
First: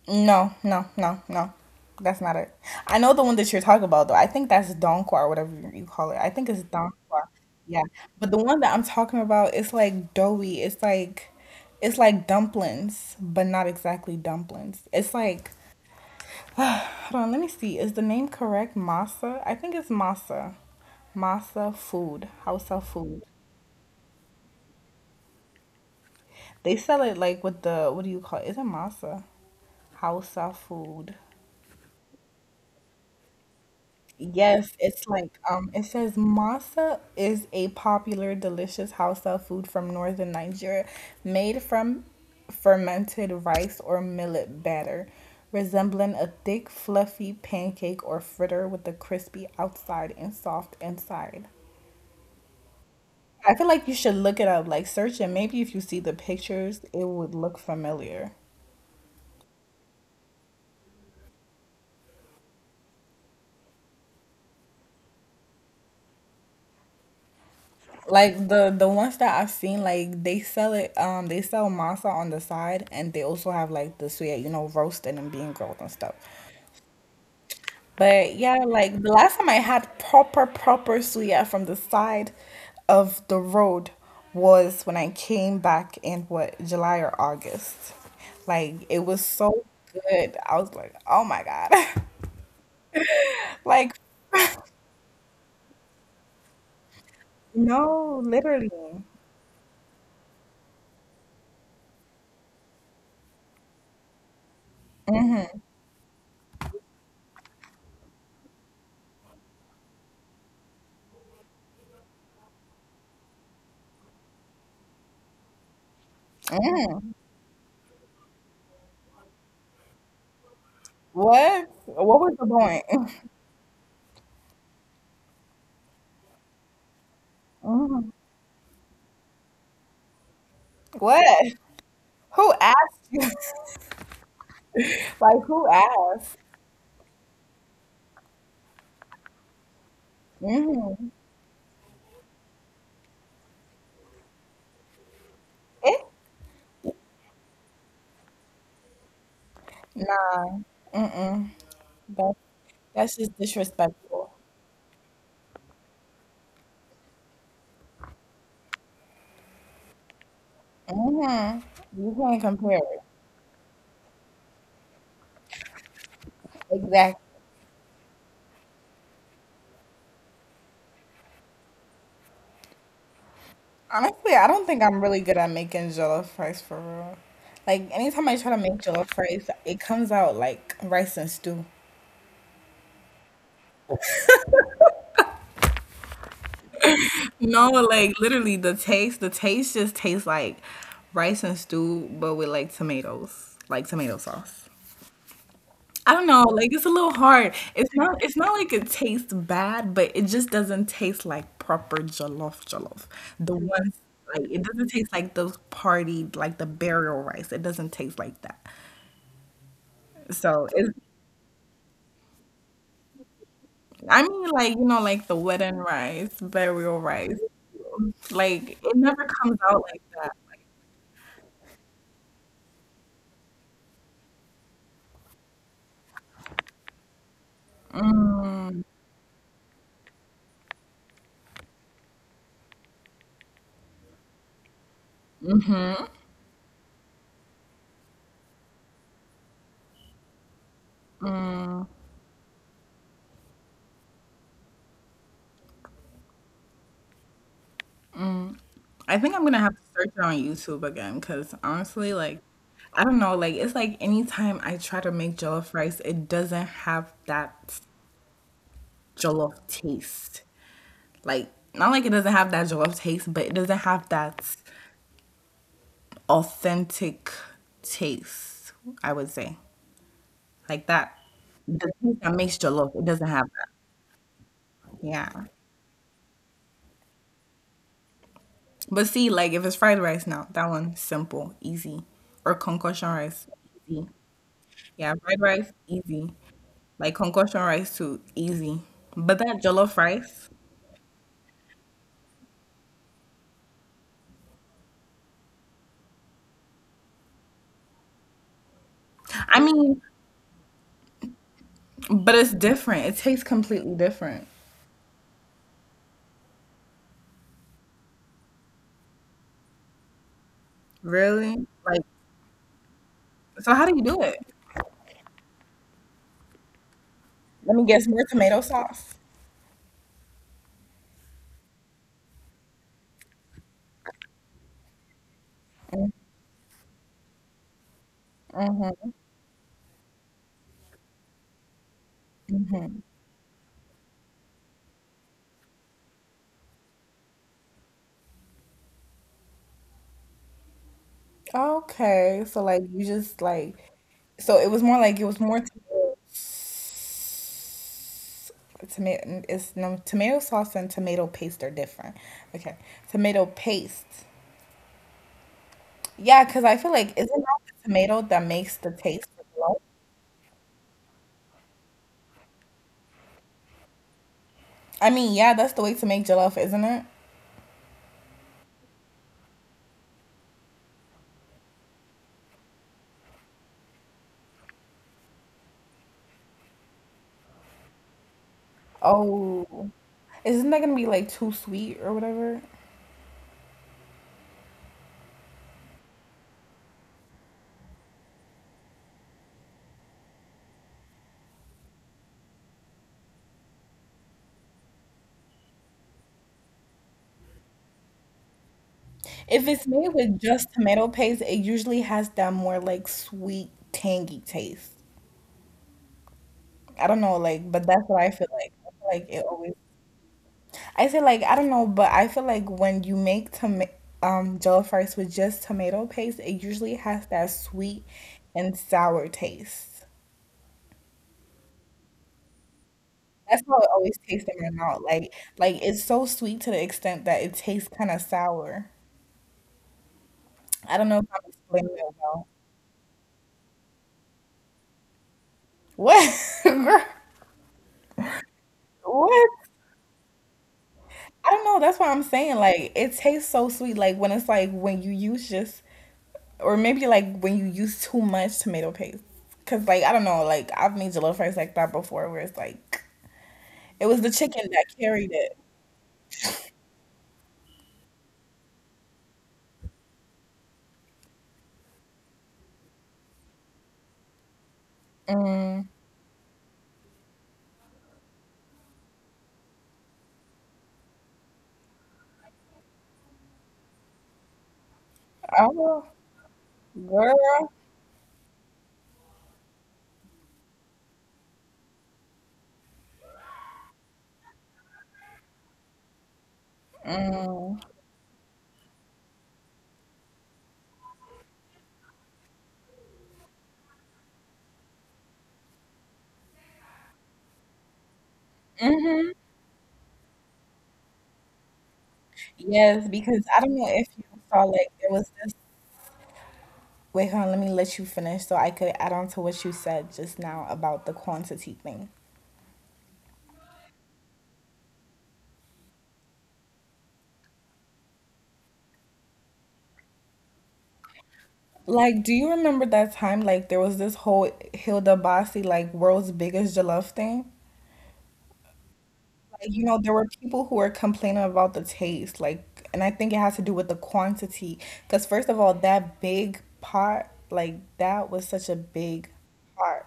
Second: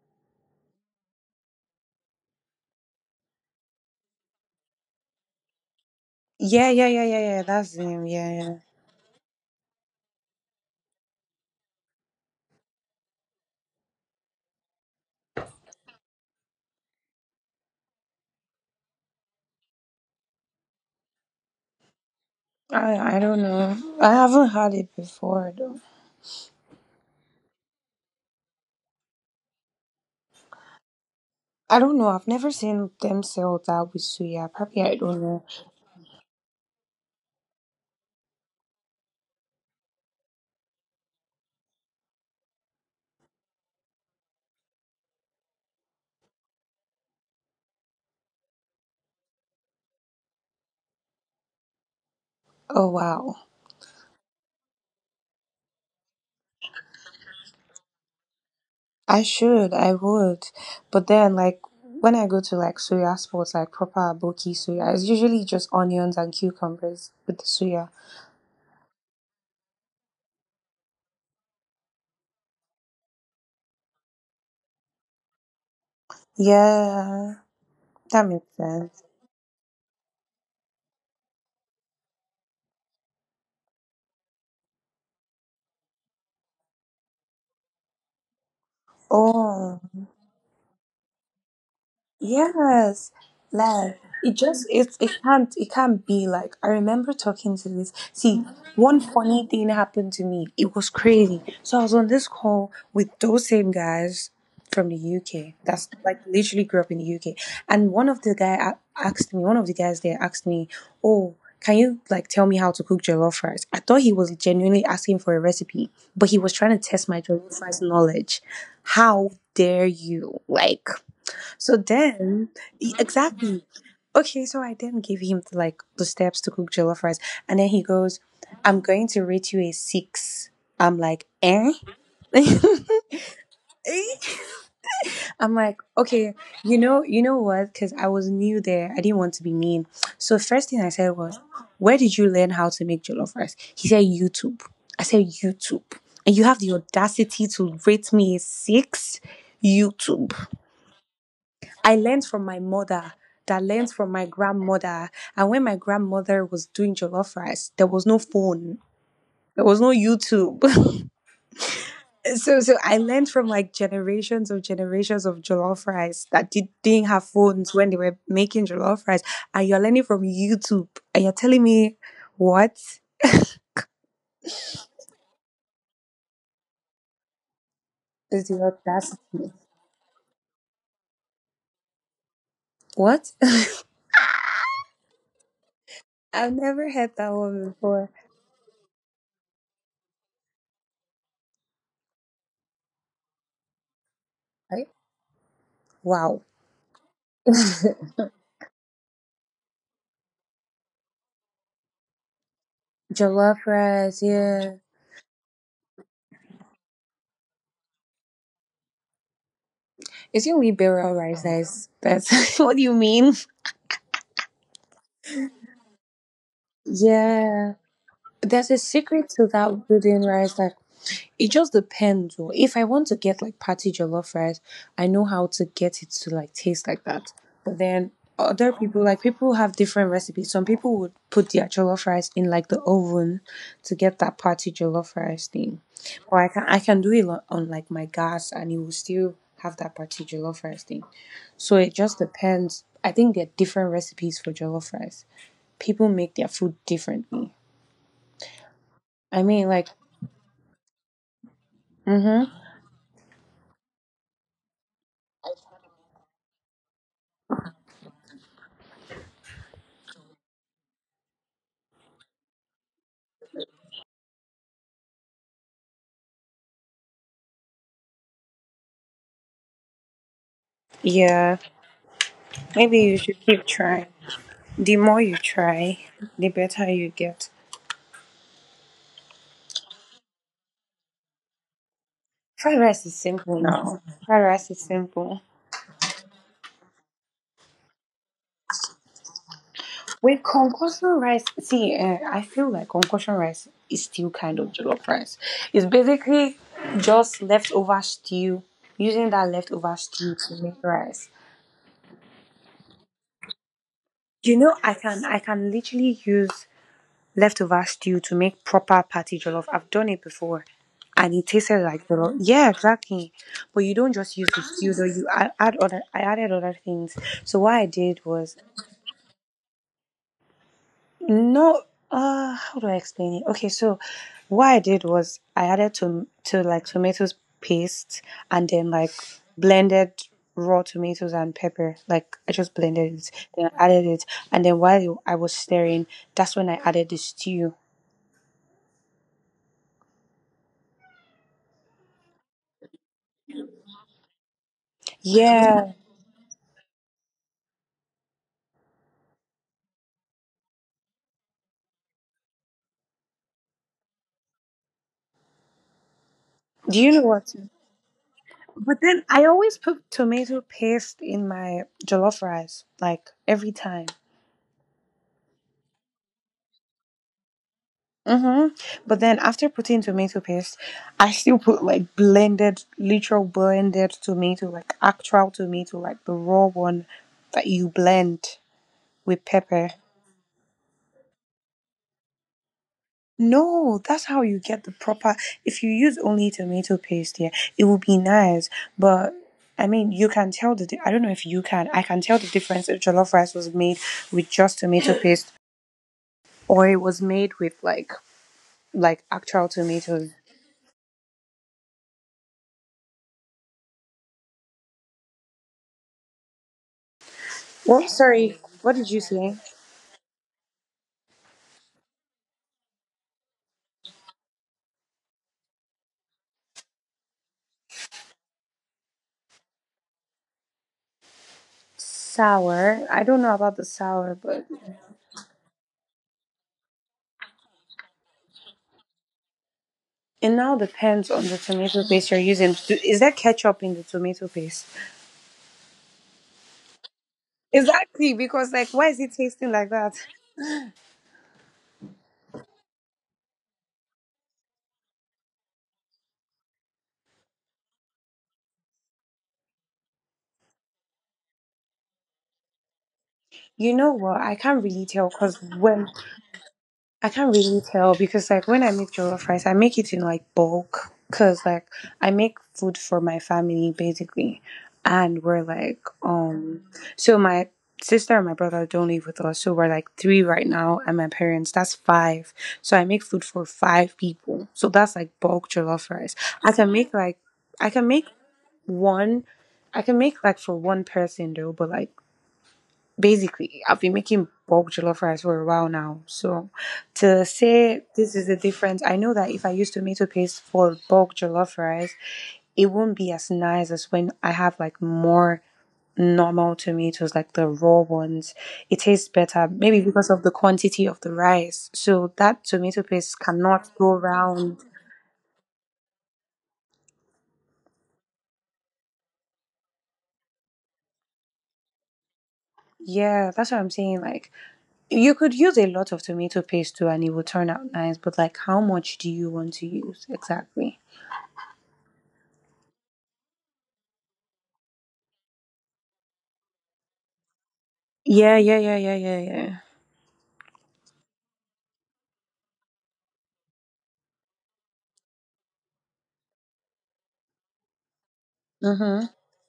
Speaker 2: No, no, no, no. That's not it. I know the one that you're talking about though. I think that's donkwa or whatever you call it. I think it's
Speaker 1: Yeah, yeah, yeah, yeah,
Speaker 2: donkwa.
Speaker 1: yeah. That's
Speaker 2: Yeah.
Speaker 1: the name.
Speaker 2: But
Speaker 1: Yeah,
Speaker 2: the
Speaker 1: yeah.
Speaker 2: one that I'm talking about, it's like doughy. It's like, it's like dumplings, but not exactly dumplings. It's like Hold on, let me see. Is the name correct? Masa? I think it's Masa. Masa food. Hausa
Speaker 1: I
Speaker 2: food.
Speaker 1: I don't know. I haven't had it before though.
Speaker 2: They sell it like with the, what do you call it? Is it Masa? Hausa food.
Speaker 1: I don't know. I've never seen them sell that with suya.
Speaker 2: Yes,
Speaker 1: Probably
Speaker 2: it's
Speaker 1: I don't
Speaker 2: like
Speaker 1: know.
Speaker 2: it says masa is a popular delicious Hausa food from northern Nigeria made from fermented rice or millet batter, resembling a thick fluffy pancake or fritter with a crispy outside and soft inside.
Speaker 1: Oh wow.
Speaker 2: I feel like you should look it up, like search it. Maybe if you see the pictures, it would look familiar.
Speaker 1: I should, I would. But then, like, when I go to like soya spots, like proper bulky soya, it's usually just onions and cucumbers with the soya.
Speaker 2: Like the ones that I've seen, like they sell it. They sell masa on the side, and they also have like the suya, you know, roasted and being grilled and stuff.
Speaker 1: Yeah,
Speaker 2: But
Speaker 1: that makes
Speaker 2: yeah, like the
Speaker 1: sense.
Speaker 2: last time I had proper suya from the side of the road was when I came back in what, July or August? Like it was so
Speaker 1: Oh.
Speaker 2: good. I was like, oh my god,
Speaker 1: Yes,
Speaker 2: like
Speaker 1: love. It just it it can't be like I remember talking to this.
Speaker 2: No,
Speaker 1: See,
Speaker 2: literally.
Speaker 1: one funny thing happened to me. It was crazy. So I was on this call with those same guys from the UK. That's like literally grew up in the UK. And one of the guys there asked me, "Oh, can you like tell me how to cook jollof rice?" I thought he was genuinely asking for a recipe, but he was trying to
Speaker 2: Mm.
Speaker 1: test my jollof rice knowledge. How dare you? Like
Speaker 2: What?
Speaker 1: so
Speaker 2: What was the
Speaker 1: then,
Speaker 2: point?
Speaker 1: exactly. Okay, so I then gave him like the steps to cook jollof rice, and then he
Speaker 2: Mm.
Speaker 1: goes, "I'm going to rate you a six." I'm like,
Speaker 2: What?
Speaker 1: eh?
Speaker 2: Who asked you?
Speaker 1: Eh?
Speaker 2: Like, who
Speaker 1: I'm like,
Speaker 2: asked?
Speaker 1: okay, you know what? Because I was new there, I didn't want to be mean. So first thing I
Speaker 2: Mm.
Speaker 1: said was, "Where did you learn how to make jollof rice?" He said, "YouTube." I said, "YouTube."
Speaker 2: Eh?
Speaker 1: And you have the audacity to rate me a six? YouTube.
Speaker 2: Nah. Mm-mm.
Speaker 1: I
Speaker 2: That,
Speaker 1: learned from my
Speaker 2: that's
Speaker 1: mother
Speaker 2: just
Speaker 1: that learned from
Speaker 2: disrespectful.
Speaker 1: my grandmother. And when my grandmother was doing jollof rice, there was no phone. There was no YouTube.
Speaker 2: Hmm. You can't
Speaker 1: so
Speaker 2: compare
Speaker 1: so
Speaker 2: it.
Speaker 1: I learned from like generations of jollof rice that didn't
Speaker 2: Exactly.
Speaker 1: have phones when they were making jollof rice. And you're learning from YouTube. And you're telling me what
Speaker 2: Honestly, I don't think I'm really good at making jollof rice for real. Like, anytime I try
Speaker 1: is
Speaker 2: to
Speaker 1: the
Speaker 2: make jollof rice,
Speaker 1: audacity?
Speaker 2: it comes out like rice and stew.
Speaker 1: What? I've never heard that
Speaker 2: No,
Speaker 1: one before.
Speaker 2: like literally the taste just tastes like rice and stew, but with like tomatoes, like tomato sauce.
Speaker 1: Like,
Speaker 2: I don't know,
Speaker 1: wow.
Speaker 2: like it's a little hard. It's not it's not like it tastes bad, but it just doesn't taste like proper jollof. The
Speaker 1: Jollof
Speaker 2: ones
Speaker 1: rice,
Speaker 2: like it
Speaker 1: yeah.
Speaker 2: doesn't taste like those party like the burial rice. It doesn't taste like that.
Speaker 1: Is it
Speaker 2: So it's
Speaker 1: liberal rises? That's what do you mean?
Speaker 2: I mean like you know like the wedding rice, burial rice.
Speaker 1: Yeah.
Speaker 2: Like
Speaker 1: There's a
Speaker 2: it never
Speaker 1: secret to
Speaker 2: comes out
Speaker 1: that
Speaker 2: like that.
Speaker 1: wooden rice that It just depends. Or If I want to get like patty jollof rice, I know how to get it to like taste like that. But then other people, like people have different recipes. Some people would put their jollof rice in like the oven to get that patty jollof rice thing. Or I can do it on, like my gas, and it will still have that patty jollof rice thing. So it just depends. I think there are different recipes for jollof rice. People make their food differently.
Speaker 2: I think I'm gonna
Speaker 1: I
Speaker 2: have to
Speaker 1: mean, like,
Speaker 2: search it on YouTube again because honestly, like,
Speaker 1: mm-hmm.
Speaker 2: I don't know, like, it's like anytime I try to make jollof rice, it doesn't have that jollof taste. Like, not like it doesn't have that jollof taste, but it doesn't have that authentic taste, I would say. Like, that, the
Speaker 1: Yeah.
Speaker 2: taste that makes jollof, it doesn't
Speaker 1: Maybe
Speaker 2: have
Speaker 1: you
Speaker 2: that.
Speaker 1: should keep trying. The
Speaker 2: Yeah.
Speaker 1: more you try, the better you get.
Speaker 2: But see, like, if it's fried rice now, that one simple, easy. Or concoction
Speaker 1: Fried rice is
Speaker 2: rice,
Speaker 1: simple
Speaker 2: easy.
Speaker 1: now. Fried rice is
Speaker 2: Yeah, fried
Speaker 1: simple.
Speaker 2: rice, easy. Like concussion rice too, easy. But that jollof rice,
Speaker 1: With concoction rice, see, I feel like concoction rice is still kind of jollof rice. It's basically just leftover stew, using
Speaker 2: I
Speaker 1: that
Speaker 2: mean,
Speaker 1: leftover stew to make rice.
Speaker 2: but it's different. It tastes completely different.
Speaker 1: You know, I can literally use leftover stew to make proper party jollof. I've done it before, and it
Speaker 2: Really?
Speaker 1: tasted
Speaker 2: Like,
Speaker 1: like jollof. Yeah, exactly.
Speaker 2: so how
Speaker 1: But
Speaker 2: do
Speaker 1: you
Speaker 2: you
Speaker 1: don't
Speaker 2: do it?
Speaker 1: just use the stew though. You add other. I added other things. So
Speaker 2: Let
Speaker 1: what
Speaker 2: me
Speaker 1: I
Speaker 2: guess, more
Speaker 1: did
Speaker 2: tomato
Speaker 1: was
Speaker 2: sauce.
Speaker 1: no. How do I explain it? Okay, so what I did was I added to like tomatoes paste, and then like blended raw tomatoes and pepper. Like I just blended it, then I added it, and then while I was stirring, that's when I added the stew.
Speaker 2: Okay, so like you just like, so it was more like it was more
Speaker 1: Yeah.
Speaker 2: tomatoes. Tomato, it's no, tomato sauce and tomato paste are different. Okay, tomato paste. Yeah, because I feel like
Speaker 1: Do you
Speaker 2: isn't
Speaker 1: know
Speaker 2: that
Speaker 1: what?
Speaker 2: the tomato that makes the
Speaker 1: But
Speaker 2: taste
Speaker 1: then
Speaker 2: of
Speaker 1: I
Speaker 2: jollof?
Speaker 1: always put tomato paste in my jollof rice, like every time.
Speaker 2: I mean, yeah, that's the way to make jollof, isn't it?
Speaker 1: hmm But then after putting tomato paste, I still put like blended, literal blended tomato, like actual tomato, like the raw one that you blend with
Speaker 2: Oh,
Speaker 1: pepper.
Speaker 2: isn't that gonna be like too sweet or whatever?
Speaker 1: No, that's how you get the proper. If you use only tomato paste, yeah, it will be nice. But I mean, you can tell I don't know if you can. I can tell the difference if jollof rice was made with just tomato paste, or it was made with like
Speaker 2: If it's
Speaker 1: actual
Speaker 2: made with
Speaker 1: tomatoes.
Speaker 2: just tomato paste, it usually has that more like sweet, tangy taste. I don't know, like, but that's what I
Speaker 1: Well,
Speaker 2: feel like.
Speaker 1: sorry,
Speaker 2: I feel like
Speaker 1: what did
Speaker 2: it
Speaker 1: you
Speaker 2: always.
Speaker 1: say?
Speaker 2: I say like I don't know, but I feel like when you make tom jollof rice with just tomato paste, it usually has that sweet and sour taste.
Speaker 1: Sour. I
Speaker 2: That's
Speaker 1: don't know
Speaker 2: how it
Speaker 1: about the
Speaker 2: always tastes
Speaker 1: sour,
Speaker 2: in my
Speaker 1: but
Speaker 2: mouth. Like it's so sweet to the extent that it tastes kind of sour. I
Speaker 1: it
Speaker 2: don't know if
Speaker 1: now
Speaker 2: I'm
Speaker 1: depends
Speaker 2: explaining
Speaker 1: on the
Speaker 2: it well.
Speaker 1: tomato paste you're using. Is there ketchup in the tomato paste?
Speaker 2: What? Girl,
Speaker 1: Exactly, because like, why
Speaker 2: what?
Speaker 1: is it tasting like that?
Speaker 2: I don't know. That's what I'm saying. Like, it tastes so sweet. Like, when it's like when you use just, or maybe like when you use too much tomato paste. Cause, like, I don't know. Like, I've made jollof rice like that before where it's like, it was the
Speaker 1: You know
Speaker 2: chicken
Speaker 1: what?
Speaker 2: that
Speaker 1: I can't
Speaker 2: carried
Speaker 1: really
Speaker 2: it.
Speaker 1: tell because when I can't really tell because like when I make jollof rice, I make it in like bulk because like I make food for my family basically,
Speaker 2: Mm,
Speaker 1: and we're like so my sister and my brother don't live with us, so we're like 3 right now, and my parents, that's 5. So I make food for 5 people, so that's like
Speaker 2: oh,
Speaker 1: bulk jollof rice. I can make
Speaker 2: girl.
Speaker 1: like I can make one. I can make like for one person though, but like basically I've been making bulk jollof rice for a while now. So
Speaker 2: Mm,
Speaker 1: to say this is the difference, I know that if I use tomato paste for bulk jollof rice, it won't be as nice as when I have like more normal tomatoes, like the raw
Speaker 2: hmm.
Speaker 1: ones. It tastes better, maybe because of the quantity of the rice.
Speaker 2: Yes,
Speaker 1: So
Speaker 2: because
Speaker 1: that
Speaker 2: I don't know
Speaker 1: tomato
Speaker 2: if you
Speaker 1: paste
Speaker 2: saw,
Speaker 1: cannot
Speaker 2: like,
Speaker 1: go
Speaker 2: there was this.
Speaker 1: round.
Speaker 2: Wait, hold on. Let me let you finish so I could add on to what you said just now about the quantity thing.
Speaker 1: Yeah, that's what I'm saying. Like, you could use a lot of tomato paste too, and it will turn out nice, but like, how much do you want to use exactly?
Speaker 2: Like, do you remember that time? Like, there was this whole Hilda Basi, like, world's biggest jollof thing.
Speaker 1: Yeah, yeah, yeah, yeah,
Speaker 2: Like,
Speaker 1: yeah,
Speaker 2: you know, there
Speaker 1: yeah.
Speaker 2: were people who were complaining about the taste. Like, and I think it has to do with the quantity. Because, first of all, that big pot, like, that was such a big
Speaker 1: Mm-hmm.
Speaker 2: pot.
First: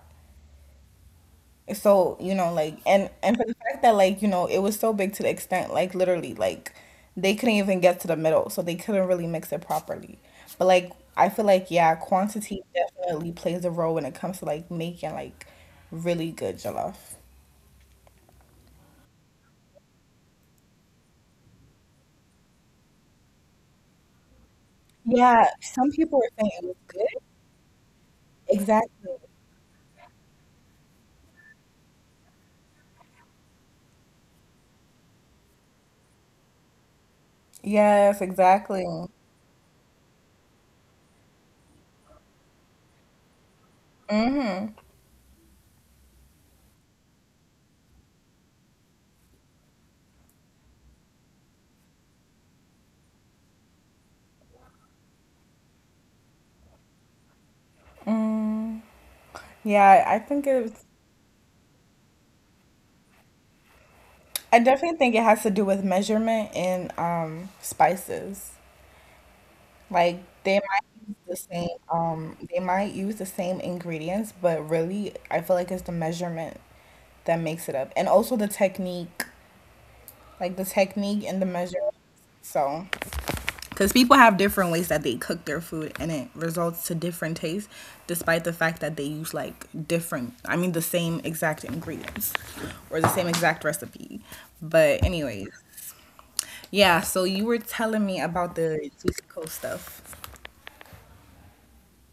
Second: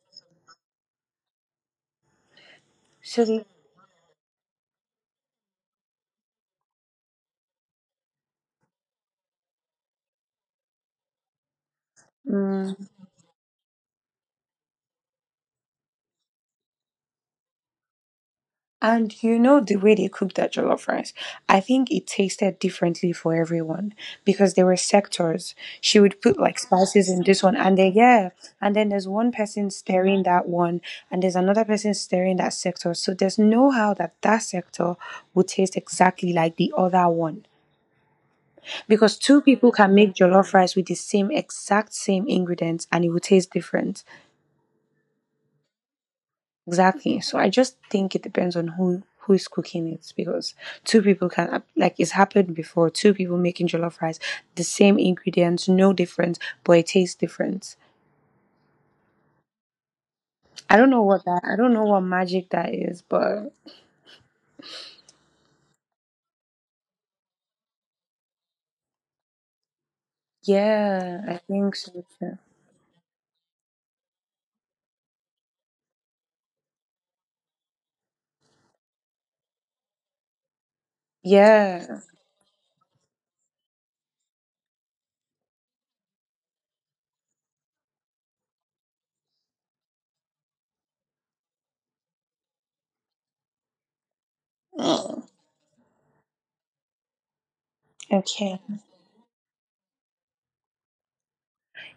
Speaker 2: So, you know, like and
Speaker 1: So,
Speaker 2: and
Speaker 1: they-
Speaker 2: for the fact that like, you know, it was so big to the extent like literally like they couldn't even get to the middle, so they couldn't really mix it properly. But like I feel like yeah, quantity
Speaker 1: mm.
Speaker 2: definitely plays a role when it comes to like making like really good jollof.
Speaker 1: And you know the way they cook that jollof rice, I think it tasted differently for everyone because there were
Speaker 2: Yeah,
Speaker 1: sectors.
Speaker 2: some
Speaker 1: She would
Speaker 2: people were
Speaker 1: put
Speaker 2: saying
Speaker 1: like
Speaker 2: it was
Speaker 1: spices in
Speaker 2: good.
Speaker 1: this one, and then yeah, and then there's
Speaker 2: Exactly.
Speaker 1: one person stirring that one, and there's another person stirring that sector. So there's no how that sector would taste exactly like the other one,
Speaker 2: Yes, exactly.
Speaker 1: because two people can make jollof rice with the same exact same ingredients, and it would taste different.
Speaker 2: Hmm.
Speaker 1: Exactly. So I just think it depends on who is cooking it, because two people can like it's happened before. Two people making jollof rice, the same ingredients, no difference, but it tastes different.
Speaker 2: Yeah, I think it's
Speaker 1: I don't know what magic that is, but
Speaker 2: I definitely think it has to do with measurement and spices. Like they might
Speaker 1: yeah,
Speaker 2: use
Speaker 1: I
Speaker 2: the
Speaker 1: think
Speaker 2: same
Speaker 1: so. Too.
Speaker 2: they might use the same ingredients, but really I feel like it's the measurement that makes it up. And also the technique, like the technique and the measurement.
Speaker 1: Yeah.
Speaker 2: So, cuz people have different ways that they cook their food and it results to different tastes despite the fact that they use like different, I mean the same exact ingredients or the same exact recipe. But
Speaker 1: Mm.
Speaker 2: anyways, yeah, so you were telling me about
Speaker 1: Okay.
Speaker 2: the Mexico stuff.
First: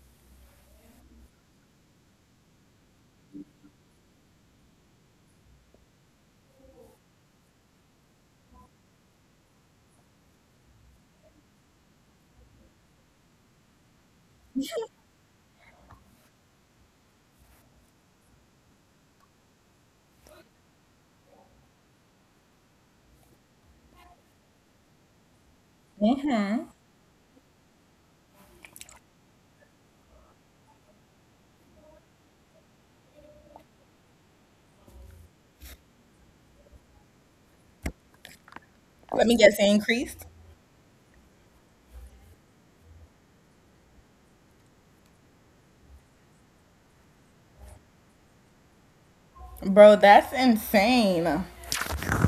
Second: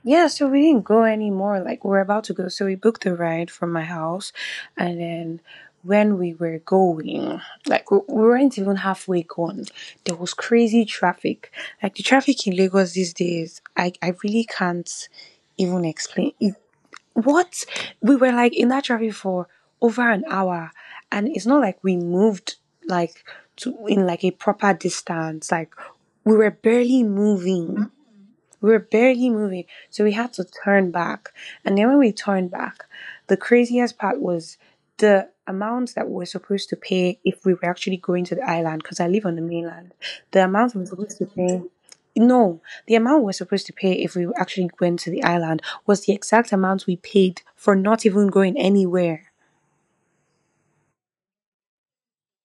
Speaker 1: Yeah, so we didn't go anymore. Like we are about to go, so we booked the ride from my house, and then when we were going, like we weren't even halfway gone, there was crazy traffic. Like the traffic in Lagos these days, I really can't even explain it. What we were like in that traffic for over an hour, and it's not like we moved like to in like a proper distance. Like we were
Speaker 2: Mhm.
Speaker 1: barely moving we were barely moving, so we had to turn back. And then when we turned back, the craziest part was the amount that we were supposed to pay if we were actually going to the island, because I live on
Speaker 2: Let
Speaker 1: the
Speaker 2: me guess, it
Speaker 1: mainland.
Speaker 2: increased.
Speaker 1: The amount we were supposed to pay. No, the amount we were supposed to pay if we actually went to the island was the exact amount we paid for not even going anywhere.
Speaker 2: Bro, that's insane.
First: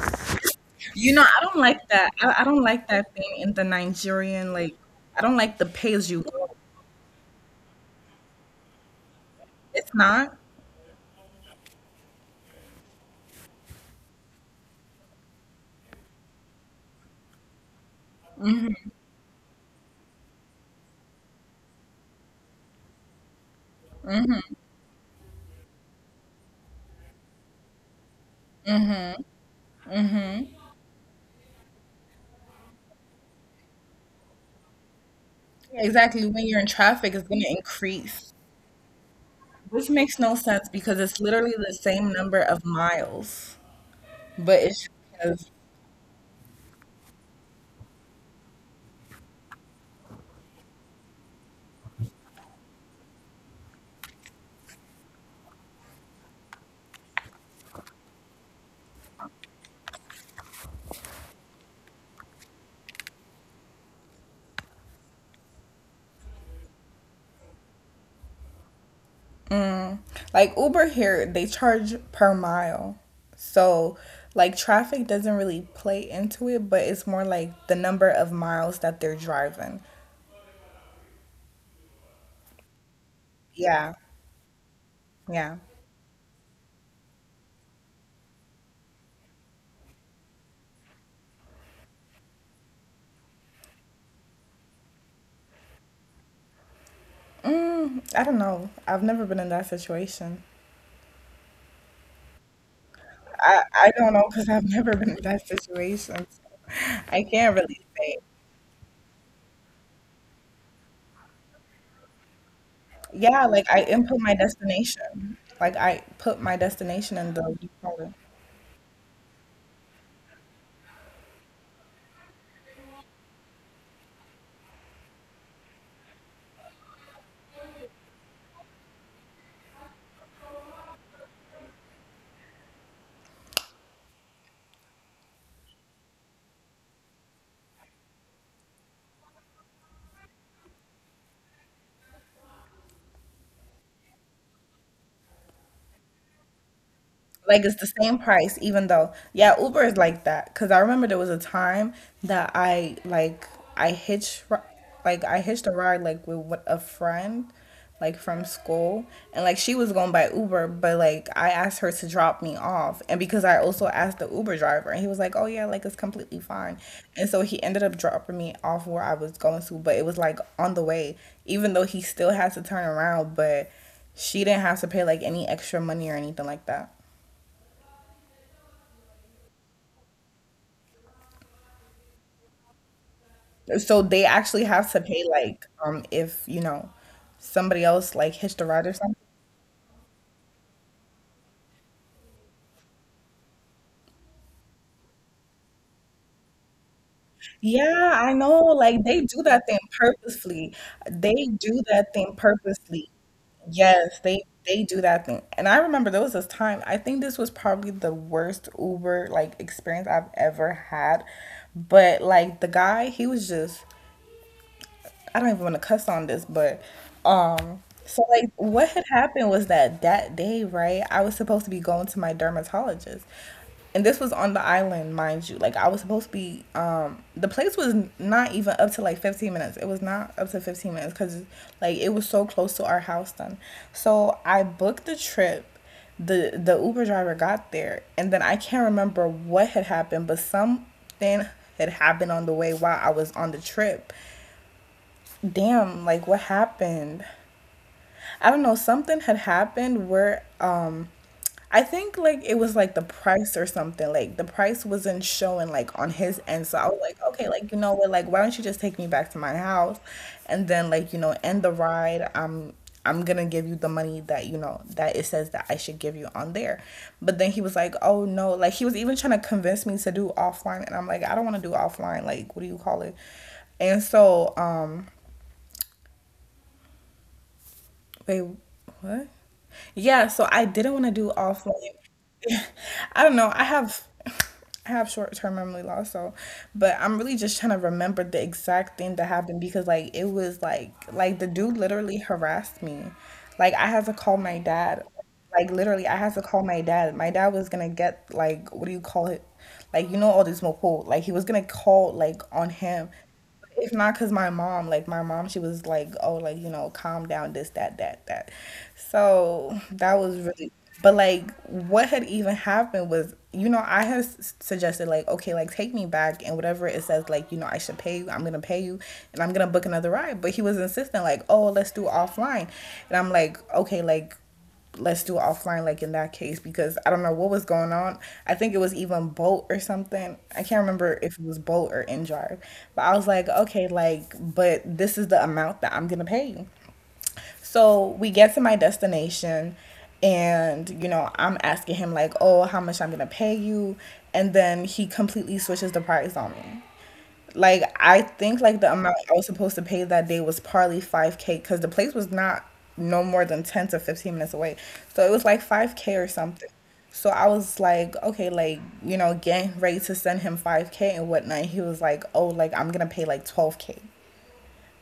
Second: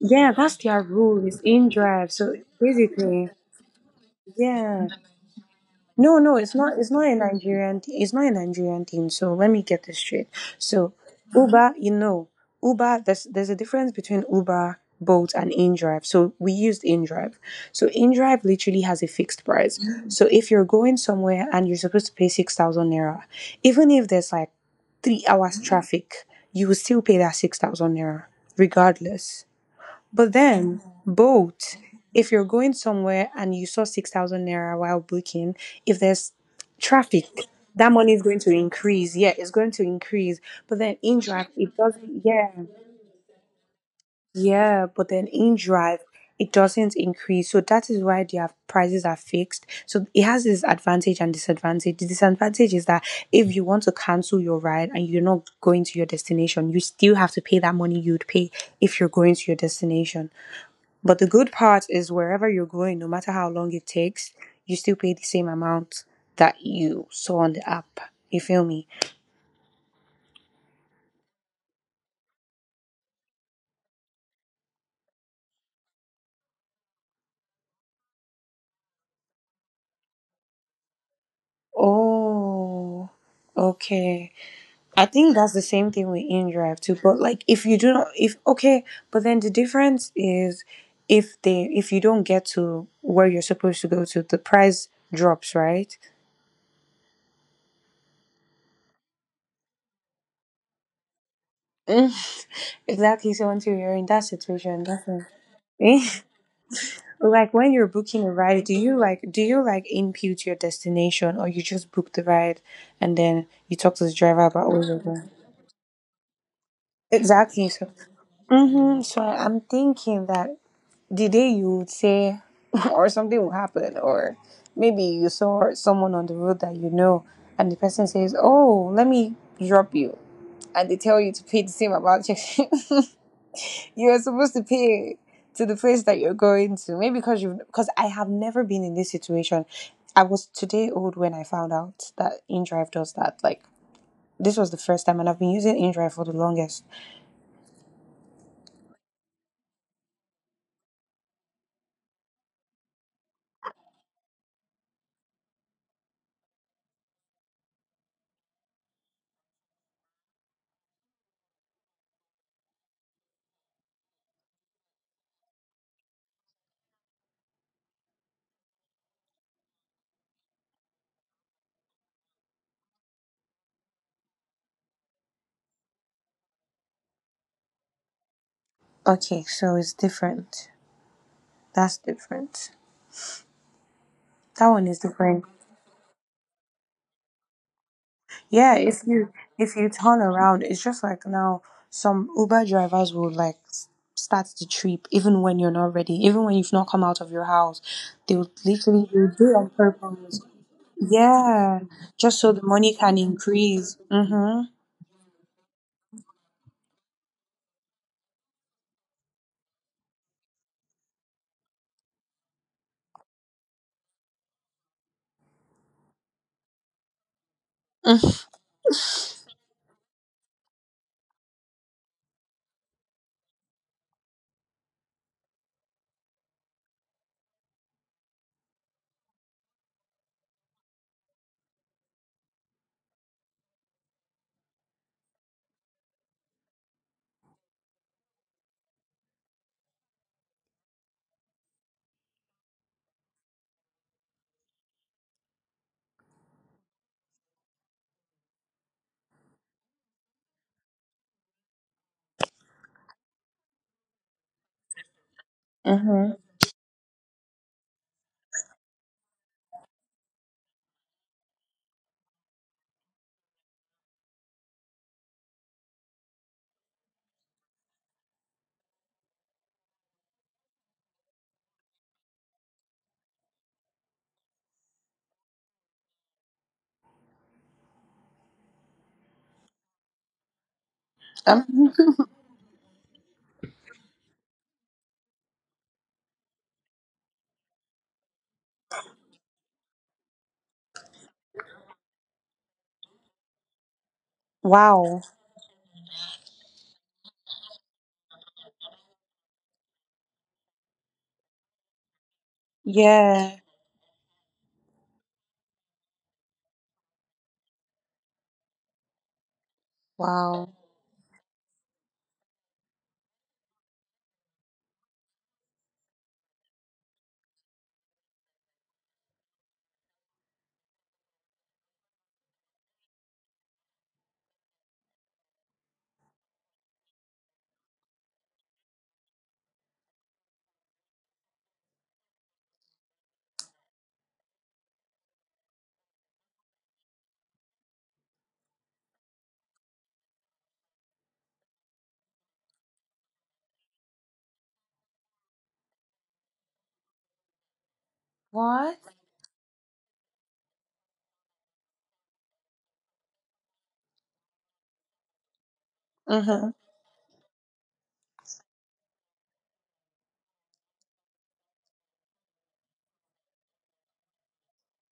Speaker 1: Yeah, that's their
Speaker 2: You know,
Speaker 1: rule. It's
Speaker 2: I don't
Speaker 1: in
Speaker 2: like
Speaker 1: drive.
Speaker 2: that.
Speaker 1: So
Speaker 2: I don't like that
Speaker 1: basically,
Speaker 2: thing in the Nigerian, like,
Speaker 1: yeah.
Speaker 2: I don't like the pay as
Speaker 1: No,
Speaker 2: you
Speaker 1: no, it's
Speaker 2: go.
Speaker 1: not. It's not a Nigerian thing. So let me get this
Speaker 2: It's
Speaker 1: straight.
Speaker 2: not.
Speaker 1: So Uber, you know, Uber. There's a difference between Uber, Bolt, and InDrive. So we used InDrive. So InDrive literally has a fixed price. Mhm. So if you're going somewhere and you're supposed to pay 6,000 naira, even if there's like 3 hours Mhm. traffic, you will still pay that 6,000 naira regardless. But then, both, if you're going somewhere and you saw 6,000 naira while booking,
Speaker 2: Yeah,
Speaker 1: if
Speaker 2: exactly. When
Speaker 1: there's
Speaker 2: you're in traffic, it's
Speaker 1: traffic,
Speaker 2: going to
Speaker 1: that money
Speaker 2: increase,
Speaker 1: is going to increase. Yeah, it's going
Speaker 2: which
Speaker 1: to
Speaker 2: makes no
Speaker 1: increase.
Speaker 2: sense
Speaker 1: But
Speaker 2: because
Speaker 1: then
Speaker 2: it's
Speaker 1: in
Speaker 2: literally
Speaker 1: drive,
Speaker 2: the
Speaker 1: it
Speaker 2: same
Speaker 1: doesn't,
Speaker 2: number
Speaker 1: yeah.
Speaker 2: of miles. But
Speaker 1: Yeah,
Speaker 2: it's
Speaker 1: but then
Speaker 2: because,
Speaker 1: in drive, it doesn't increase. So that is why their prices are fixed. So it has this advantage and disadvantage. The disadvantage is that if you want to cancel your ride and you're not going to your destination, you still have to pay that money you'd pay if you're going to your destination. But the good part is wherever you're going, no matter how long it takes, you still pay the same amount that you saw on the app. You feel me?
Speaker 2: like, Uber here, they charge per mile. So, like, traffic doesn't really play into it, but it's more like the number of miles that they're driving.
Speaker 1: Oh,
Speaker 2: Yeah.
Speaker 1: okay.
Speaker 2: Yeah.
Speaker 1: I think that's the same thing with InDrive too. But like, if you do not, if okay, but then the difference is if they if you don't get to where you're supposed to go to, the price drops, right?
Speaker 2: Mm, I don't know. I've never been in that situation.
Speaker 1: Mm, exactly.
Speaker 2: I,
Speaker 1: So
Speaker 2: I
Speaker 1: until
Speaker 2: don't
Speaker 1: you're
Speaker 2: know
Speaker 1: in that
Speaker 2: because I've never
Speaker 1: situation,
Speaker 2: been in
Speaker 1: that's
Speaker 2: that situation.
Speaker 1: it.
Speaker 2: So I can't
Speaker 1: Like
Speaker 2: really
Speaker 1: when you're
Speaker 2: say.
Speaker 1: booking a ride, do you like do you input your destination, or you just book the ride and
Speaker 2: Yeah,
Speaker 1: then
Speaker 2: like
Speaker 1: you
Speaker 2: I
Speaker 1: talk to the
Speaker 2: input my
Speaker 1: driver about all of that?
Speaker 2: destination. Like I put my destination in the
Speaker 1: Exactly. So, hmm so I'm thinking that the day you would say or something will happen, or maybe you saw someone on the road that you know, and the person says, "Oh, let me drop you," and they tell you to pay the same amount. You're supposed to pay to the place that you're going to. Maybe because you because I have never been in this situation. I was today old when I found out that InDrive does that. Like this was the first time, and I've been using InDrive for the longest.
Speaker 2: Like it's the same price, even though, yeah, Uber is like that. Cause I remember there was a time that I like I hitch like I hitched a ride like with what a friend like from school and like she was going by Uber, but like I asked her to drop me off. And because I also asked the Uber driver and he was like, "Oh yeah, like it's completely fine." And so he ended up dropping me off where I was going to, but it was like on the way, even though he still has to turn around, but she didn't have to pay like any extra money or anything like that.
Speaker 1: Okay, so it's different. That's different.
Speaker 2: So they actually
Speaker 1: That
Speaker 2: have to
Speaker 1: one is
Speaker 2: pay
Speaker 1: different.
Speaker 2: like if you know somebody else like hitched a ride or
Speaker 1: Yeah,
Speaker 2: something.
Speaker 1: if you turn around, it's just like now some Uber drivers will like start the trip even when you're not ready, even when you've not come out of your house.
Speaker 2: Yeah, I
Speaker 1: They will
Speaker 2: know. Like
Speaker 1: literally
Speaker 2: they
Speaker 1: do
Speaker 2: do
Speaker 1: it
Speaker 2: that
Speaker 1: on
Speaker 2: thing
Speaker 1: purpose.
Speaker 2: purposely. They
Speaker 1: Yeah,
Speaker 2: do that thing
Speaker 1: just so the money
Speaker 2: purposely.
Speaker 1: can increase.
Speaker 2: Yes, they
Speaker 1: Mm-hmm.
Speaker 2: they do that thing. And I remember there was this time, I think this was probably the worst Uber like experience I've ever had. But like the guy, he was just I don't even want to cuss on this, but so like what had happened was that that day, right? I was supposed to be going to my dermatologist, and this was on the island, mind you. Like I was supposed to be. The place was not even up to like 15 minutes. It was not up to 15 minutes because like it was so close to our house then. So I booked the trip. The Uber driver got there, and then I can't remember what had happened, but something had happened on the way while I was on the trip damn, like what happened? I don't know, something had happened where I think like it was like the price or something. Like the price wasn't showing like on
Speaker 1: Mm-hmm.
Speaker 2: his end. So I was like, okay, like you know what, like why don't you just take me back to my house and then like, you know, end the ride. I'm gonna give you the money that, you know, that it says that I should give you on there. But then he was like, oh no, like he was even trying to convince me to do offline and I'm like, I don't wanna do offline, like what do you call it? And so Wait, what? Yeah, so I didn't want to do
Speaker 1: Um,
Speaker 2: offline. I don't know. I have short-term memory loss, so but I'm really just trying to remember the exact thing that happened because like it was like the dude literally harassed me. Like I had to call my dad.
Speaker 1: wow.
Speaker 2: Like literally I had to call my dad. My dad was gonna get like what do you call it? Like you know all this moped. Like he was gonna call like on him
Speaker 1: Yeah.
Speaker 2: if not because my mom, like my mom, she was like, oh, like you know, calm down, this that that that, so that was really...
Speaker 1: Wow.
Speaker 2: But like what had even happened was, you know, I had suggested like, okay, like take me back and whatever it says, like you know I should pay you, I'm gonna pay you and I'm gonna book another ride. But he was insistent, like, oh, let's do offline. And I'm like, okay, like let's do it offline, like in that case, because I don't know what was going on. I think it was even Bolt or something, I can't remember if it was Bolt or in. But I was like, okay, like, but this is the amount that I'm gonna pay you. So we get to my destination, and you know, I'm asking him like, oh, how much I'm gonna pay you. And then he completely switches the price on me. Like I think like the
Speaker 1: What?
Speaker 2: amount I was supposed to pay that day was probably 5k because the place was not no more than 10 to 15 minutes away. So it was like 5k or
Speaker 1: Mm-hmm.
Speaker 2: something. So I was like, okay, like you know, getting ready to send him 5k and whatnot. He was like, oh, like I'm gonna pay like 12k.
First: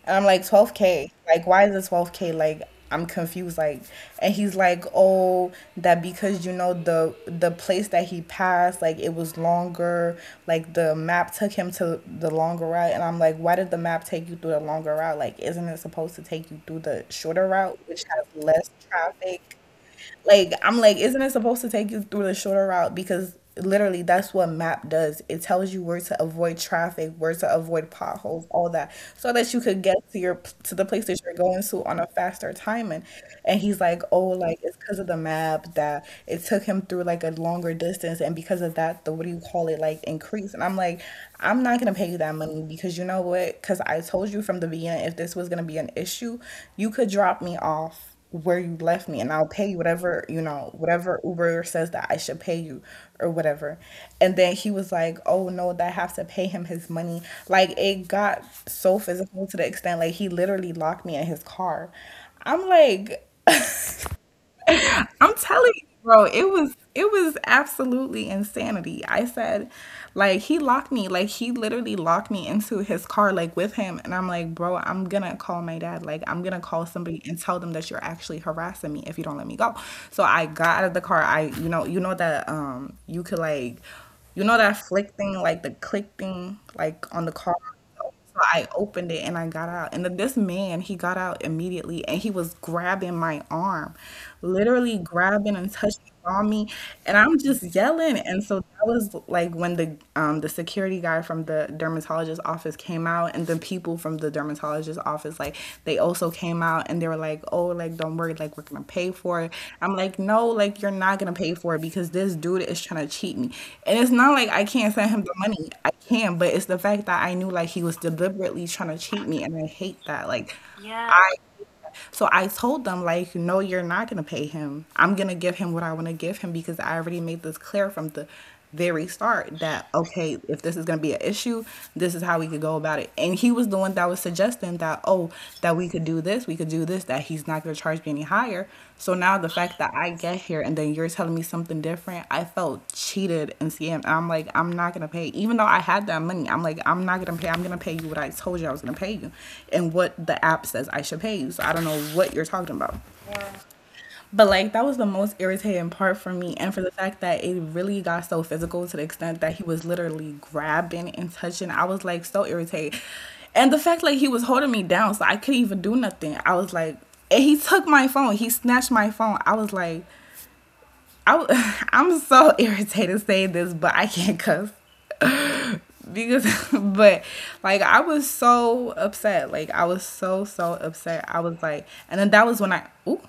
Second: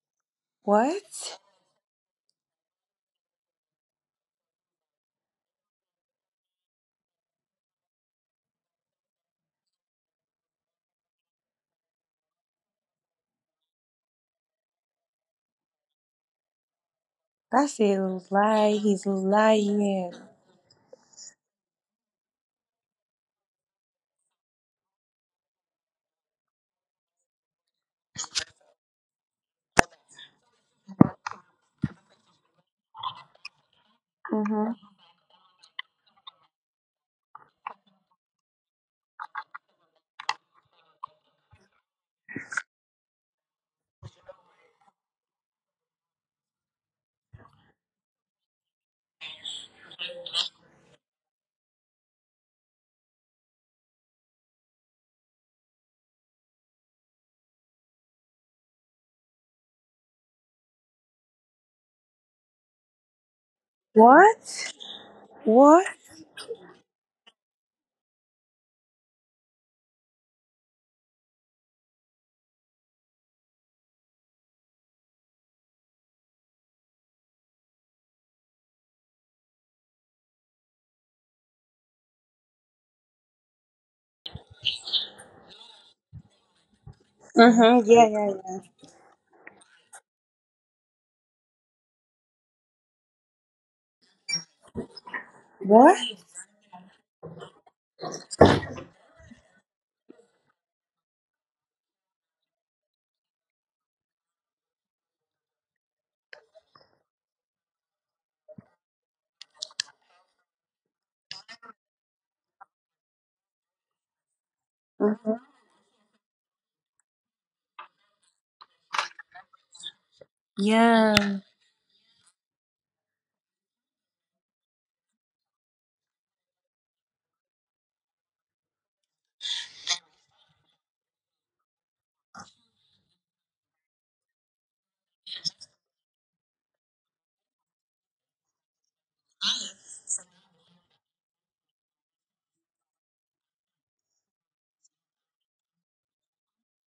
Speaker 2: And I'm like, 12K.
Speaker 1: What?
Speaker 2: Like, why is it 12K? Like, I'm confused. Like, and he's like, oh, that because you know, the place that he passed, like it was longer. Like the map took him to the longer route. And I'm like, why did the map take you through the longer route? Like, isn't it supposed to take you through the shorter
Speaker 1: That's
Speaker 2: route,
Speaker 1: a
Speaker 2: which has
Speaker 1: lie.
Speaker 2: less
Speaker 1: He's
Speaker 2: traffic?
Speaker 1: lying.
Speaker 2: Like I'm like, isn't it supposed to take you through the shorter route? Because literally that's what map does. It tells you where to avoid traffic, where to avoid potholes, all that, so that you could get to your to the place that you're going to on a faster timing. And he's like, oh, like
Speaker 1: Mm-hmm.
Speaker 2: it's because of the map that it took him through like a longer distance, and because of that, the what do you call it, like increase. And I'm like, I'm not gonna pay you that money, because you know what? Because I told you from the beginning, if this was gonna be an issue, you could drop me off where you left me and I'll pay you whatever, you know, whatever Uber says that I should pay you or whatever. And then he was like, oh no, that I have to pay him his money. Like it got so physical to the extent like he literally locked me in his car. I'm like,
Speaker 1: What?
Speaker 2: I'm telling
Speaker 1: What?
Speaker 2: you, bro, it was absolutely insanity. I said, like he locked me, like he literally locked me into his car, like with him. And I'm like, bro, I'm gonna call my dad, like I'm gonna call somebody and tell them that you're actually harassing me if you don't let me go. So I got out of the car. I, you know that you could like, you know that flick thing, like the click thing, like on the car.
Speaker 1: Mm-hmm. Yeah,
Speaker 2: So
Speaker 1: yeah, yeah.
Speaker 2: I opened it and I got out. And then this man, he got out immediately and he was grabbing my arm, literally grabbing and
Speaker 1: What?
Speaker 2: touching on me. And I'm just yelling. And so that was like when the security guy from the dermatologist office came out, and the people from the dermatologist office, like they also came out and they were like, oh, like don't worry, like we're gonna pay for it. I'm like, no, like you're not gonna pay for it because this dude is trying to cheat me. And it's not like I can't send him
Speaker 1: Mm-hmm.
Speaker 2: the money. I can, but it's the fact that I knew like he was deliberately trying to cheat me, and I hate that. Like, yeah.
Speaker 1: Yeah.
Speaker 2: I, so I told them like, no, you're not gonna pay him. I'm gonna give him what I want to give him, because I already made this clear from the very start that, okay, if this is going to be an issue, this is how we could go about it. And he was the one that was suggesting that, oh, that we could do this, we could do this, that he's not going to charge me any higher. So now the fact that I get here and then you're telling me something different, I felt cheated and scammed, and I'm like, I'm not going to pay. Even though I had that money, I'm like, I'm not going to pay. I'm going to pay you what I told you I was going to pay you and what the app says I should pay you. So I don't know what you're talking about. But like that was the most irritating part for me, and for the fact that it really got so physical to the extent that he was literally grabbing and touching, I was like so irritated, and the fact like he was holding me down, so I couldn't even do nothing. I was like, and he took my phone, he snatched my phone. I was like, I w- I'm so irritated saying this, but I can't cuss because, but like I was so upset, like I was so so upset. I was like, and then that was when I, ooh,